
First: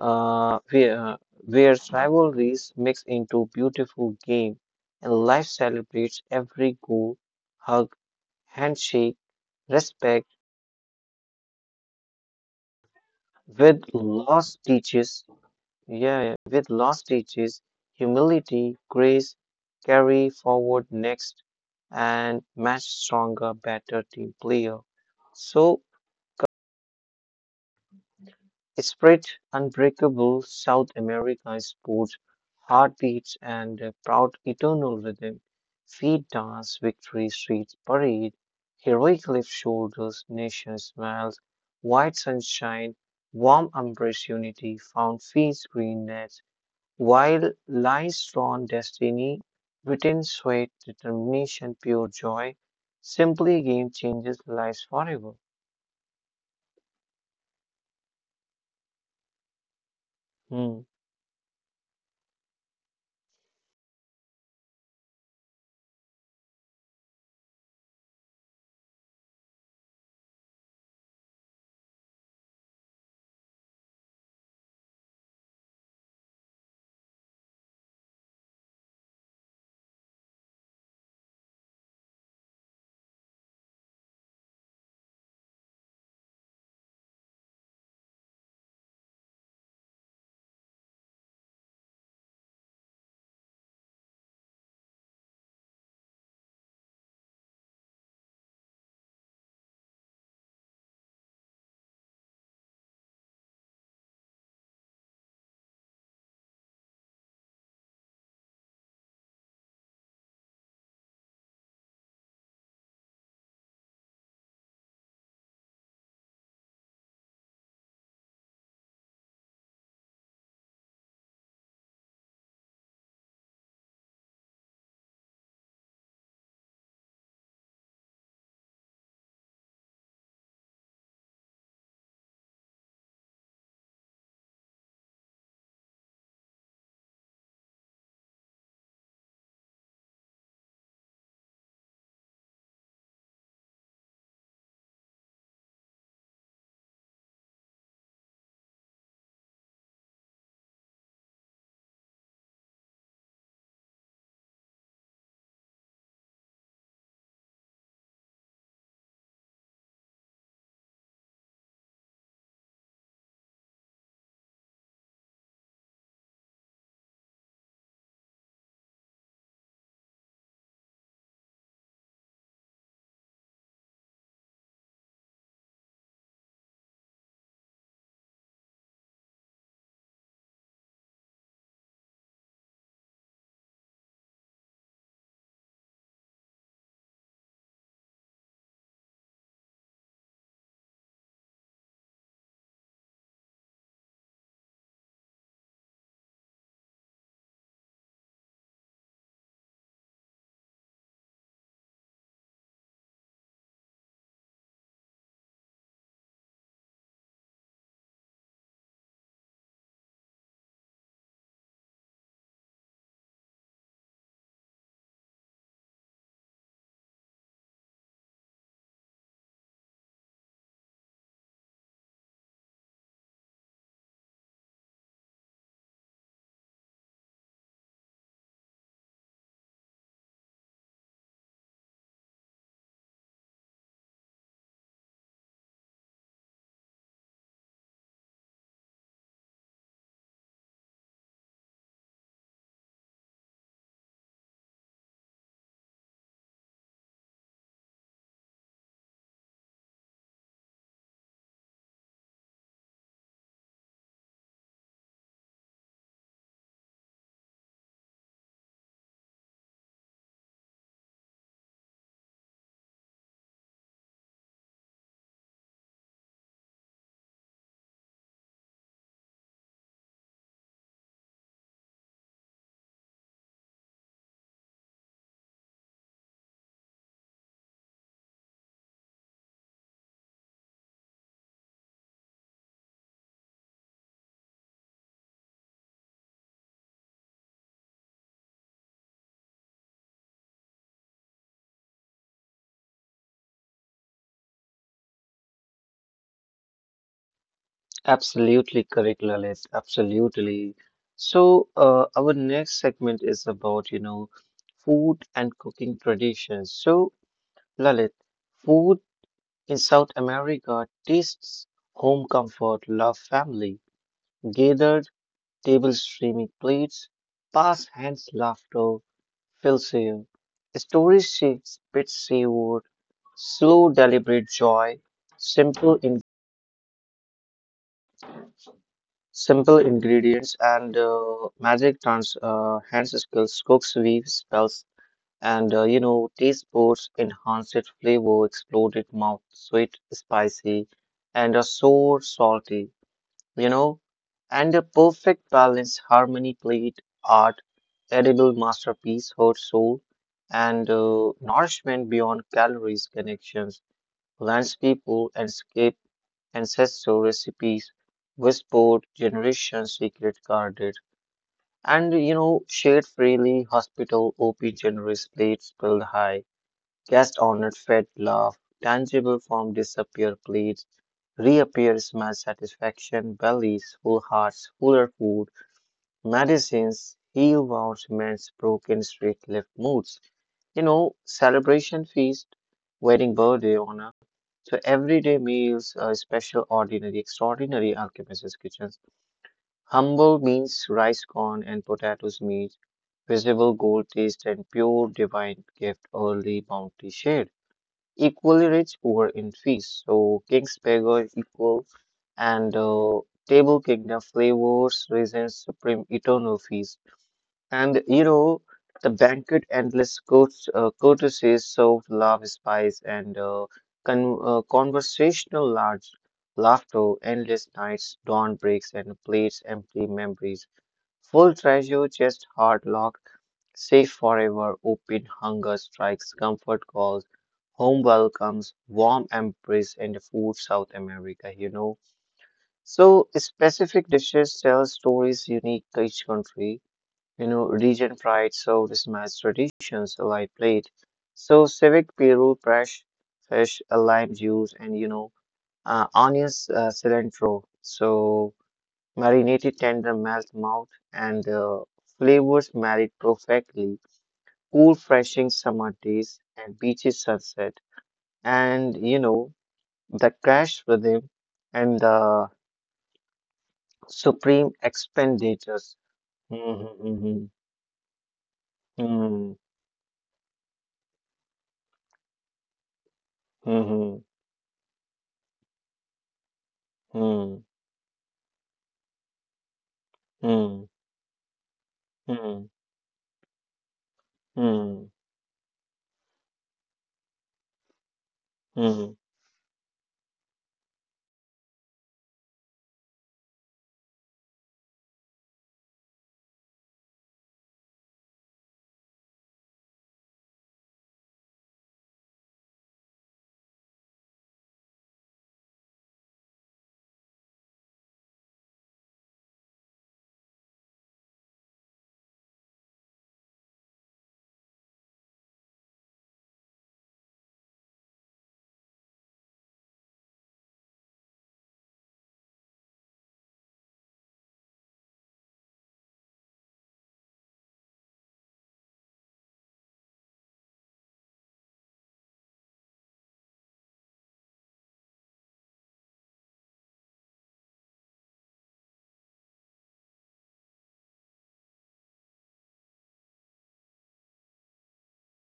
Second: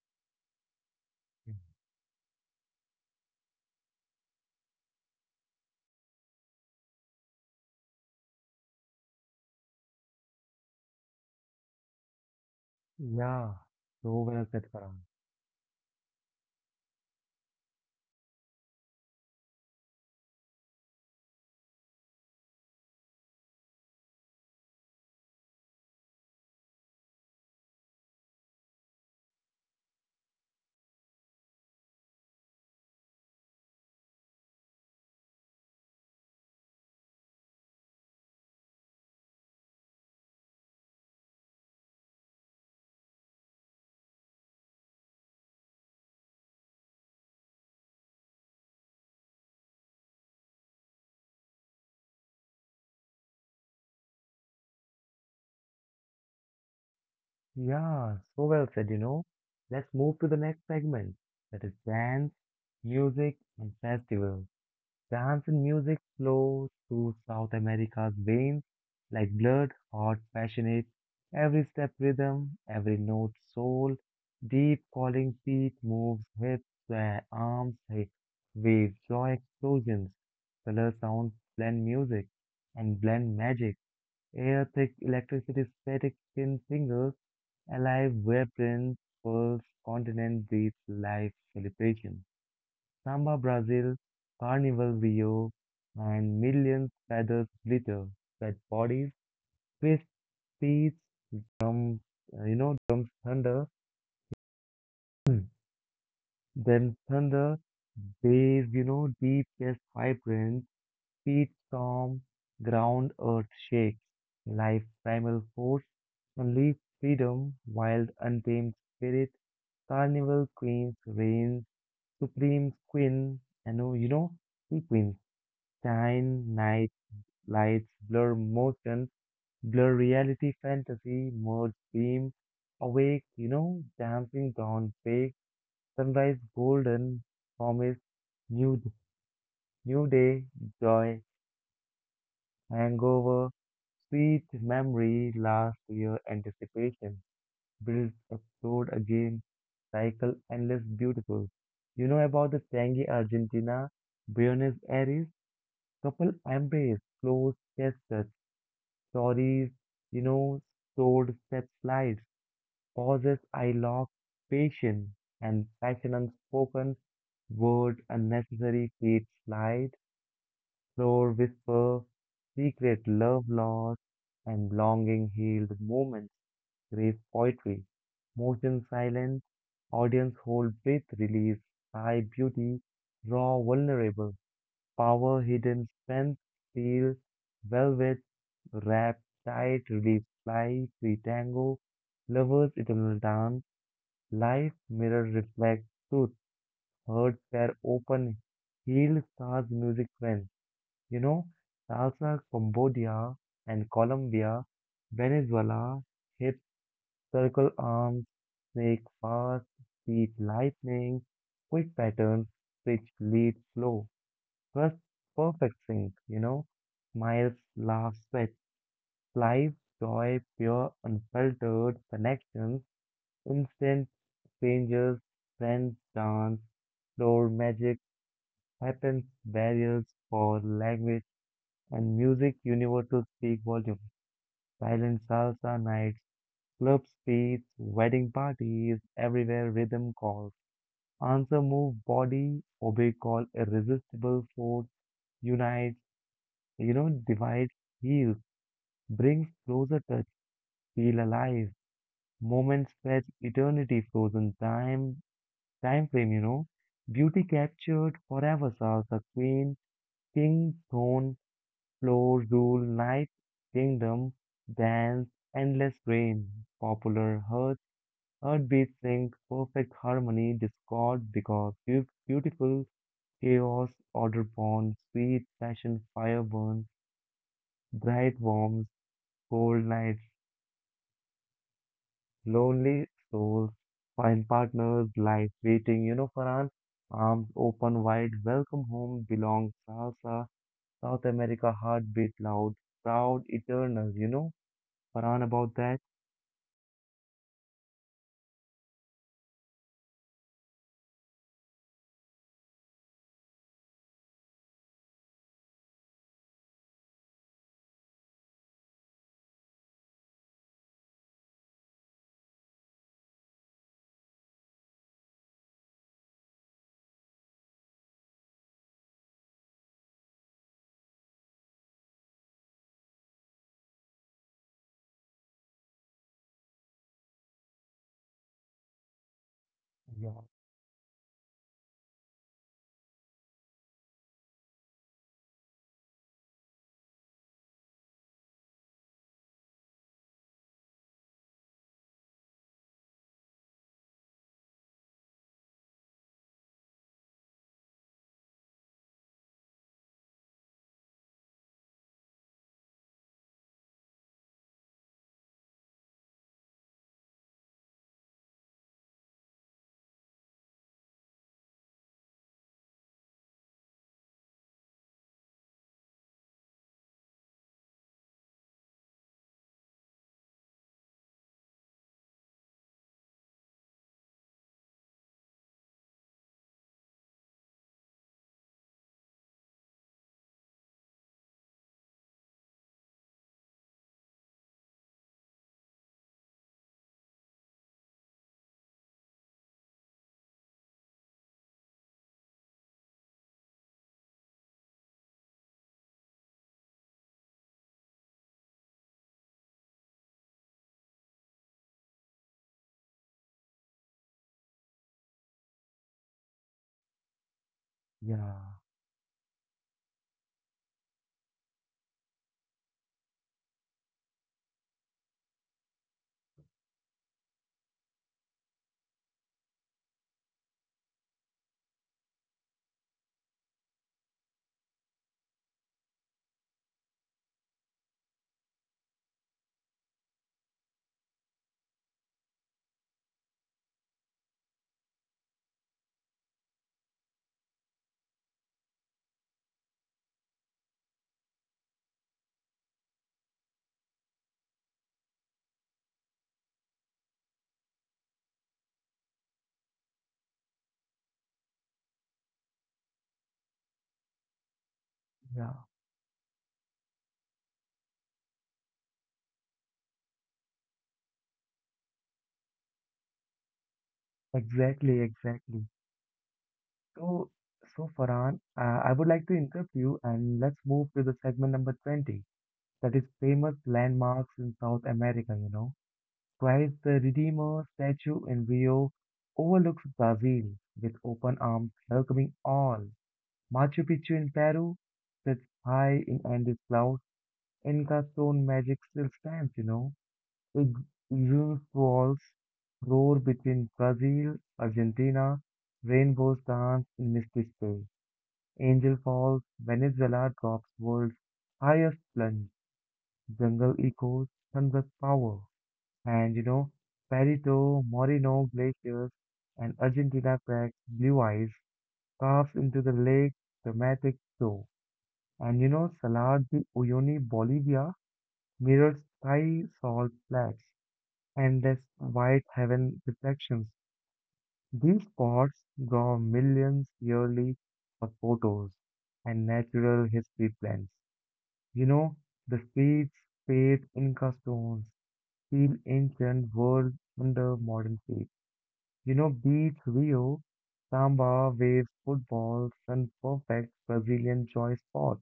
S2: uh, where, uh, where rivalries mix into beautiful game and life celebrates every goal, hug, handshake, respect
S1: Yeah,
S2: with
S1: so well
S2: loss
S1: said, Farhan.
S2: teaches, yeah, yeah, with loss teaches humility, grace, carry forward next and match stronger, better team player. So Spirit, unbreakable South America sports, heartbeats, and a proud eternal rhythm. Feet dance, victory streets parade, heroic lift shoulders, nation smiles, white sunshine, warm embrace unity, found feast green nets, while lies drawn destiny, written sweat, determination, pure joy, simply game changes lives forever.
S1: Yeah, so well said. Let's move to the next
S2: Hmm.
S1: segment. That is dance, music, and festivals. Dance and music flow through South America's veins like blood, hot, passionate. Every step rhythm, every note soul, deep calling feet moves hips, where arms, hips, waves, joy explosions. Color sounds blend music and blend magic. Air-thick electricity static skin singles, alive where prince pulse continent breathes life celebration. Samba Brazil, Carnival Rio, and millions feathers glitter, wet bodies, twist beats, drums, drums thunder, then thunder, bass, deep chest vibrance, feet storm, ground earth shakes, life primal force, only freedom, wild untamed spirit, carnival queens reign, supreme queen, and sequence, shine, night, lights, blur motion, blur reality, fantasy, merge, beam, awake, dancing dawn, fake, sunrise, golden, promise, new, new day, joy, hangover, sweet memory lasts your anticipation, builds, explode again, cycle endless beautiful. About the tangy Argentina, Buenos Aires, couple embrace, close chest touch, stories, you know, stored set slides, pauses I lock, patience and passion unspoken, word, unnecessary feet slide. Explore, whisper, secret love lost and longing healed moments, grace poetry, motion silence, audience hold breath release, high beauty, raw vulnerable, power hidden strength, steel, velvet, wrap tight, release fly, free tango, lovers eternal dance, life mirror reflects truth, hearts tear open, healed stars music friends. You know, salsa, Cambodia and Colombia, Venezuela, hips, circle arms, snake fast, feet lightning, quick patterns, switch lead flow, thrust perfect sync, smiles, laughs, sweat, life, joy, pure, unfiltered connections, instant strangers, friends, dance, floor magic, happens, barriers for language and music universal speak volume. Silent salsa nights, club streets, wedding parties, everywhere rhythm calls. Answer move body, obey call, irresistible force, unites, divides, heals, brings closer touch, feel alive. Moments stretch eternity, frozen time, time frame. Beauty captured forever salsa queen, king, throne, floor rule night kingdom dance endless rain. Popular heart heartbeat sync perfect harmony discord because beautiful chaos order born sweet passion fire burn bright warms cold nights lonely souls find partners life waiting. You know, Farhan, arms open wide welcome home belong salsa South America heartbeat loud proud eternal. You know, Farhan about that.
S2: Absolutely correct, Lalit. Absolutely. So, our next segment is about, you know, food and cooking traditions. So, Lalit, food in South America tastes home comfort, love, family, gathered tables, streaming plates, pass hands, laughter, fills you. Stories shapes, bits seaward, slow, deliberate joy, simple Simple
S1: Yeah,
S2: ingredients and magic trans hands skills, cooks, weaves, spells, and you know, taste buds enhance it flavor, exploded mouth, sweet, spicy, and a sour, salty, you know, and a perfect balance, harmony, plate, art, edible masterpiece, heart, soul, and nourishment beyond calories, connections, lands people, and escape ancestor recipes, whispered generations secret guarded, and you know, shared freely, hospital OP generous plates spilled high, guest honored fed laugh, tangible form disappear plates, reappear smell satisfaction, bellies, full hearts, fuller food, medicines, heal wounds, mends broken street left moods. You know, celebration feast, wedding birthday honor. So everyday meals, special, ordinary, extraordinary alchemist's kitchens. Humble means rice corn and potatoes meat, visible gold taste and pure divine gift, early bounty shared. Equally rich poor in feast. So king's beggar equal and table kingdom flavors, reasons supreme eternal feast. And you know,
S1: yeah,
S2: the banquet endless courts, courtesies, soft love, spice, and conversational large laughter, endless nights, dawn breaks, and plates empty memories. Full treasure, chest heart locked, safe forever, open hunger strikes, comfort calls, home welcomes, warm embrace, and food South America, you know. So specific dishes tell stories unique to each country you know, region pride so mismatched traditions alive plate. So civic peru, fresh fish, a lime juice, and you know, onions cilantro. So marinated tender melt mouth and flavors married perfectly. Cool, refreshing
S1: yeah.
S2: summer days and beaches sunset, and you know the crash rhythm and the supreme
S1: Exactly, exactly.
S2: expenditures. Mm-hmm, mm-hmm,
S1: So, so Farhan, I would like to
S2: mm-hmm,
S1: interrupt you and let's move to the segment number 20, that is famous
S2: mm-hmm,
S1: landmarks in South America, you know. Christ the
S2: mm-hmm.
S1: Redeemer statue in Rio overlooks Brazil
S2: Mm-hmm.
S1: with open arms welcoming
S2: Hmm.
S1: all. Machu Picchu in Peru
S2: Hmm.
S1: sits high in Andes cloud. Inca stone magic
S2: Hmm.
S1: still stands, you know. It usually Falls roar between Brazil, Argentina, rainbows dance in misty space. Angel Falls, Venezuela drops world's highest plunge, jungle echoes, sunrise power, and Perito, Moreno glaciers, and Argentina cracks blue eyes, carves into the lake, dramatic show. And Salar de Uyuni, Bolivia, mirrors sky salt flats endless white heaven reflections. These spots draw millions yearly for photos and natural history plans. You know, the streets paved Inca stones feel ancient world under modern feet. Beach Rio, samba, waves, football, sun perfect Brazilian joy spot,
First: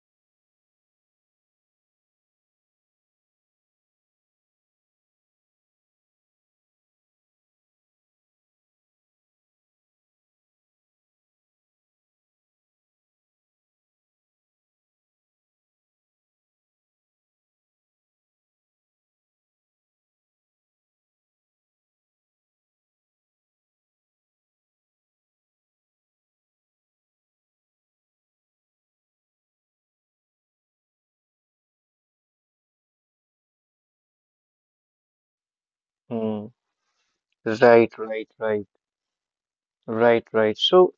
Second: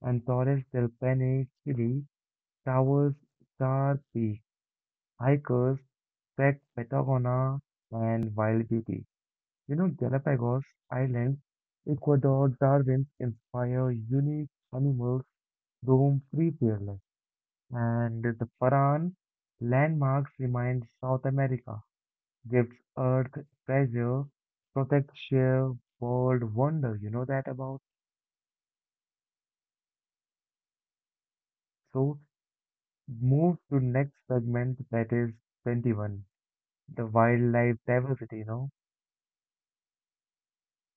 S1: and Torres del Paine, Chile, towers, star peak, hikers Patagona, and wild beauty. Galapagos Islands, Ecuador, Darwin's inspire unique animals roam free fearless, and the Paran landmarks remind South America, gives earth treasure, protects sheer world wonder. You know that about? So move to next segment that is 21,
S2: Hmm.
S1: the wildlife
S2: Right, right,
S1: diversity, you
S2: right,
S1: know.
S2: right, right. So,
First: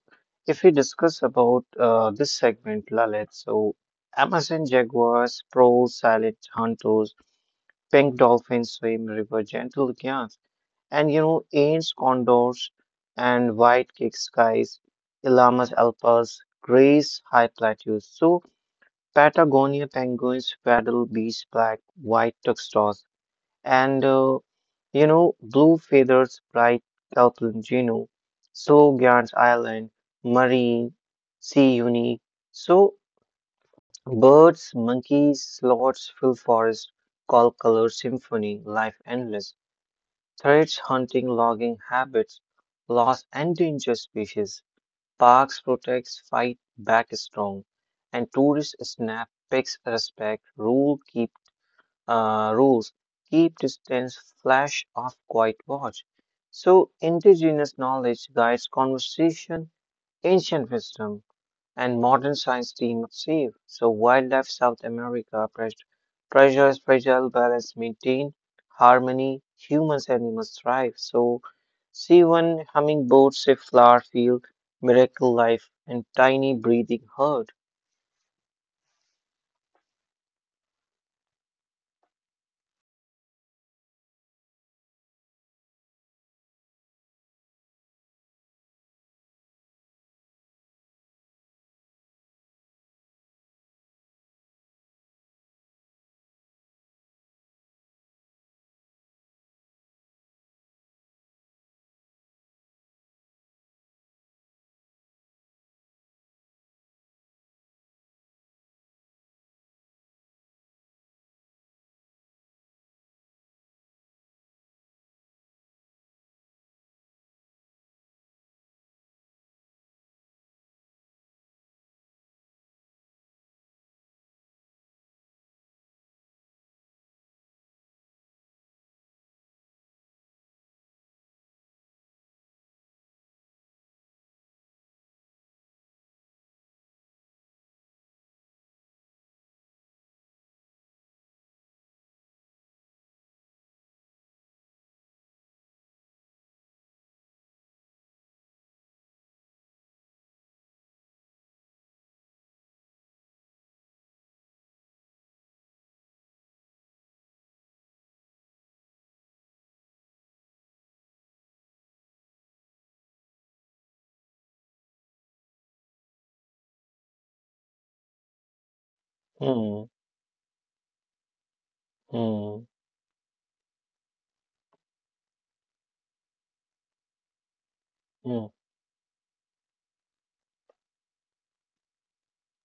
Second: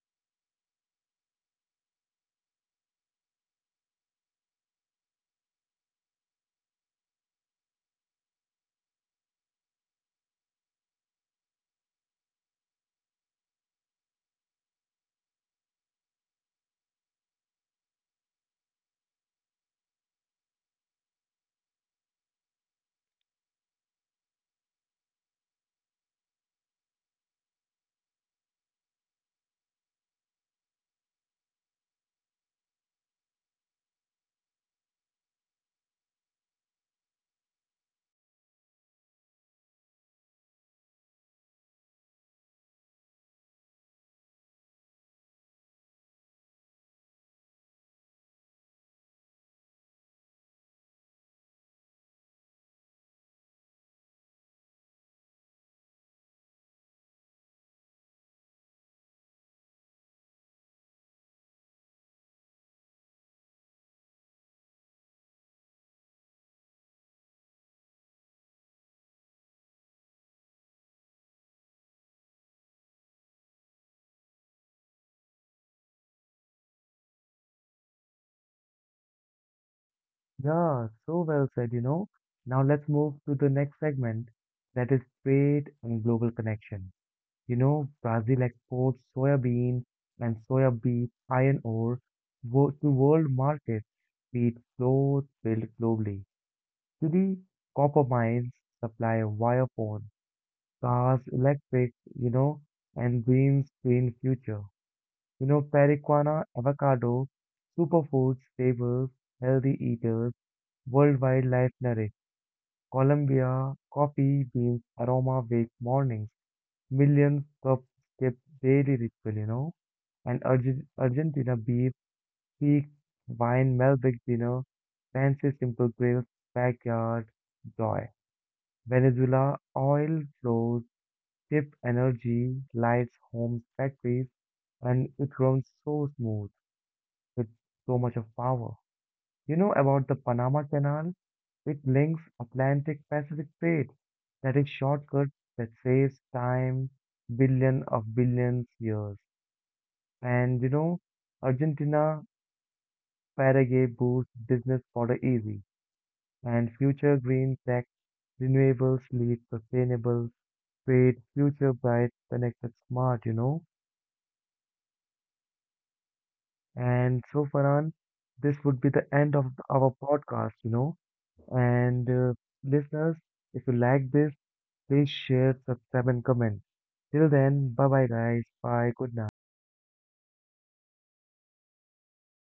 S2: if we discuss about this segment, Lalit, so Amazon jaguars, pros, silent hunters, pink dolphins swim river, gentle giants, and you know, ants, condors, and white kick skies, llamas, alpas, grays, high plateaus. So, Patagonia penguins, paddle beach, black, white tuxedos, and you know, blue feathers, bright Southland Geno, so Gans Island, marine, sea unique. So birds, monkeys, sloths fill forest, call color symphony, life endless. Threats, hunting, logging habits, lost endangered species. Parks protects, fight back strong, and tourists snap, pics respect, rules keep distance, flash off, quiet watch. So, indigenous knowledge guides conversation, ancient wisdom, and modern science team up safe. So, wildlife South America treasures fragile balance maintained, harmony, humans animals thrive. So, see one hummingbird, sift flower field, miracle life, and tiny breathing herd.
S1: Yeah, so well said. Now let's move to the next segment that is trade and global connection. Brazil exports soybean and soya beef iron ore to world markets, be it clothes built globally. Today, copper mines supply wire phone, cars, electric, you know, and green future. Periquana, avocado, superfoods, staples, healthy eaters, worldwide life narrative. Colombia, coffee beans aroma wake mornings. Millions cups skip daily ritual, you know. And Argentina beef, peak wine, Malbec dinner, fancy simple grills, backyard joy. Venezuela, oil flows, cheap energy, lights, homes, factories, and it runs so smooth with so much of power. You know about the Panama Canal? It links Atlantic-Pacific trade that is shortcut that saves time billion of billions years. And Argentina, Paraguay boosts business border easy and future green tech renewables lead sustainable trade future bright connected smart, you know. And so Farhan, this would be the end of our
S2: Hmm,
S1: podcast, and
S2: hmm,
S1: listeners, if you like this, please share, subscribe, and comment. Till then, bye bye, guys.
S2: hmm.
S1: Bye. Good night.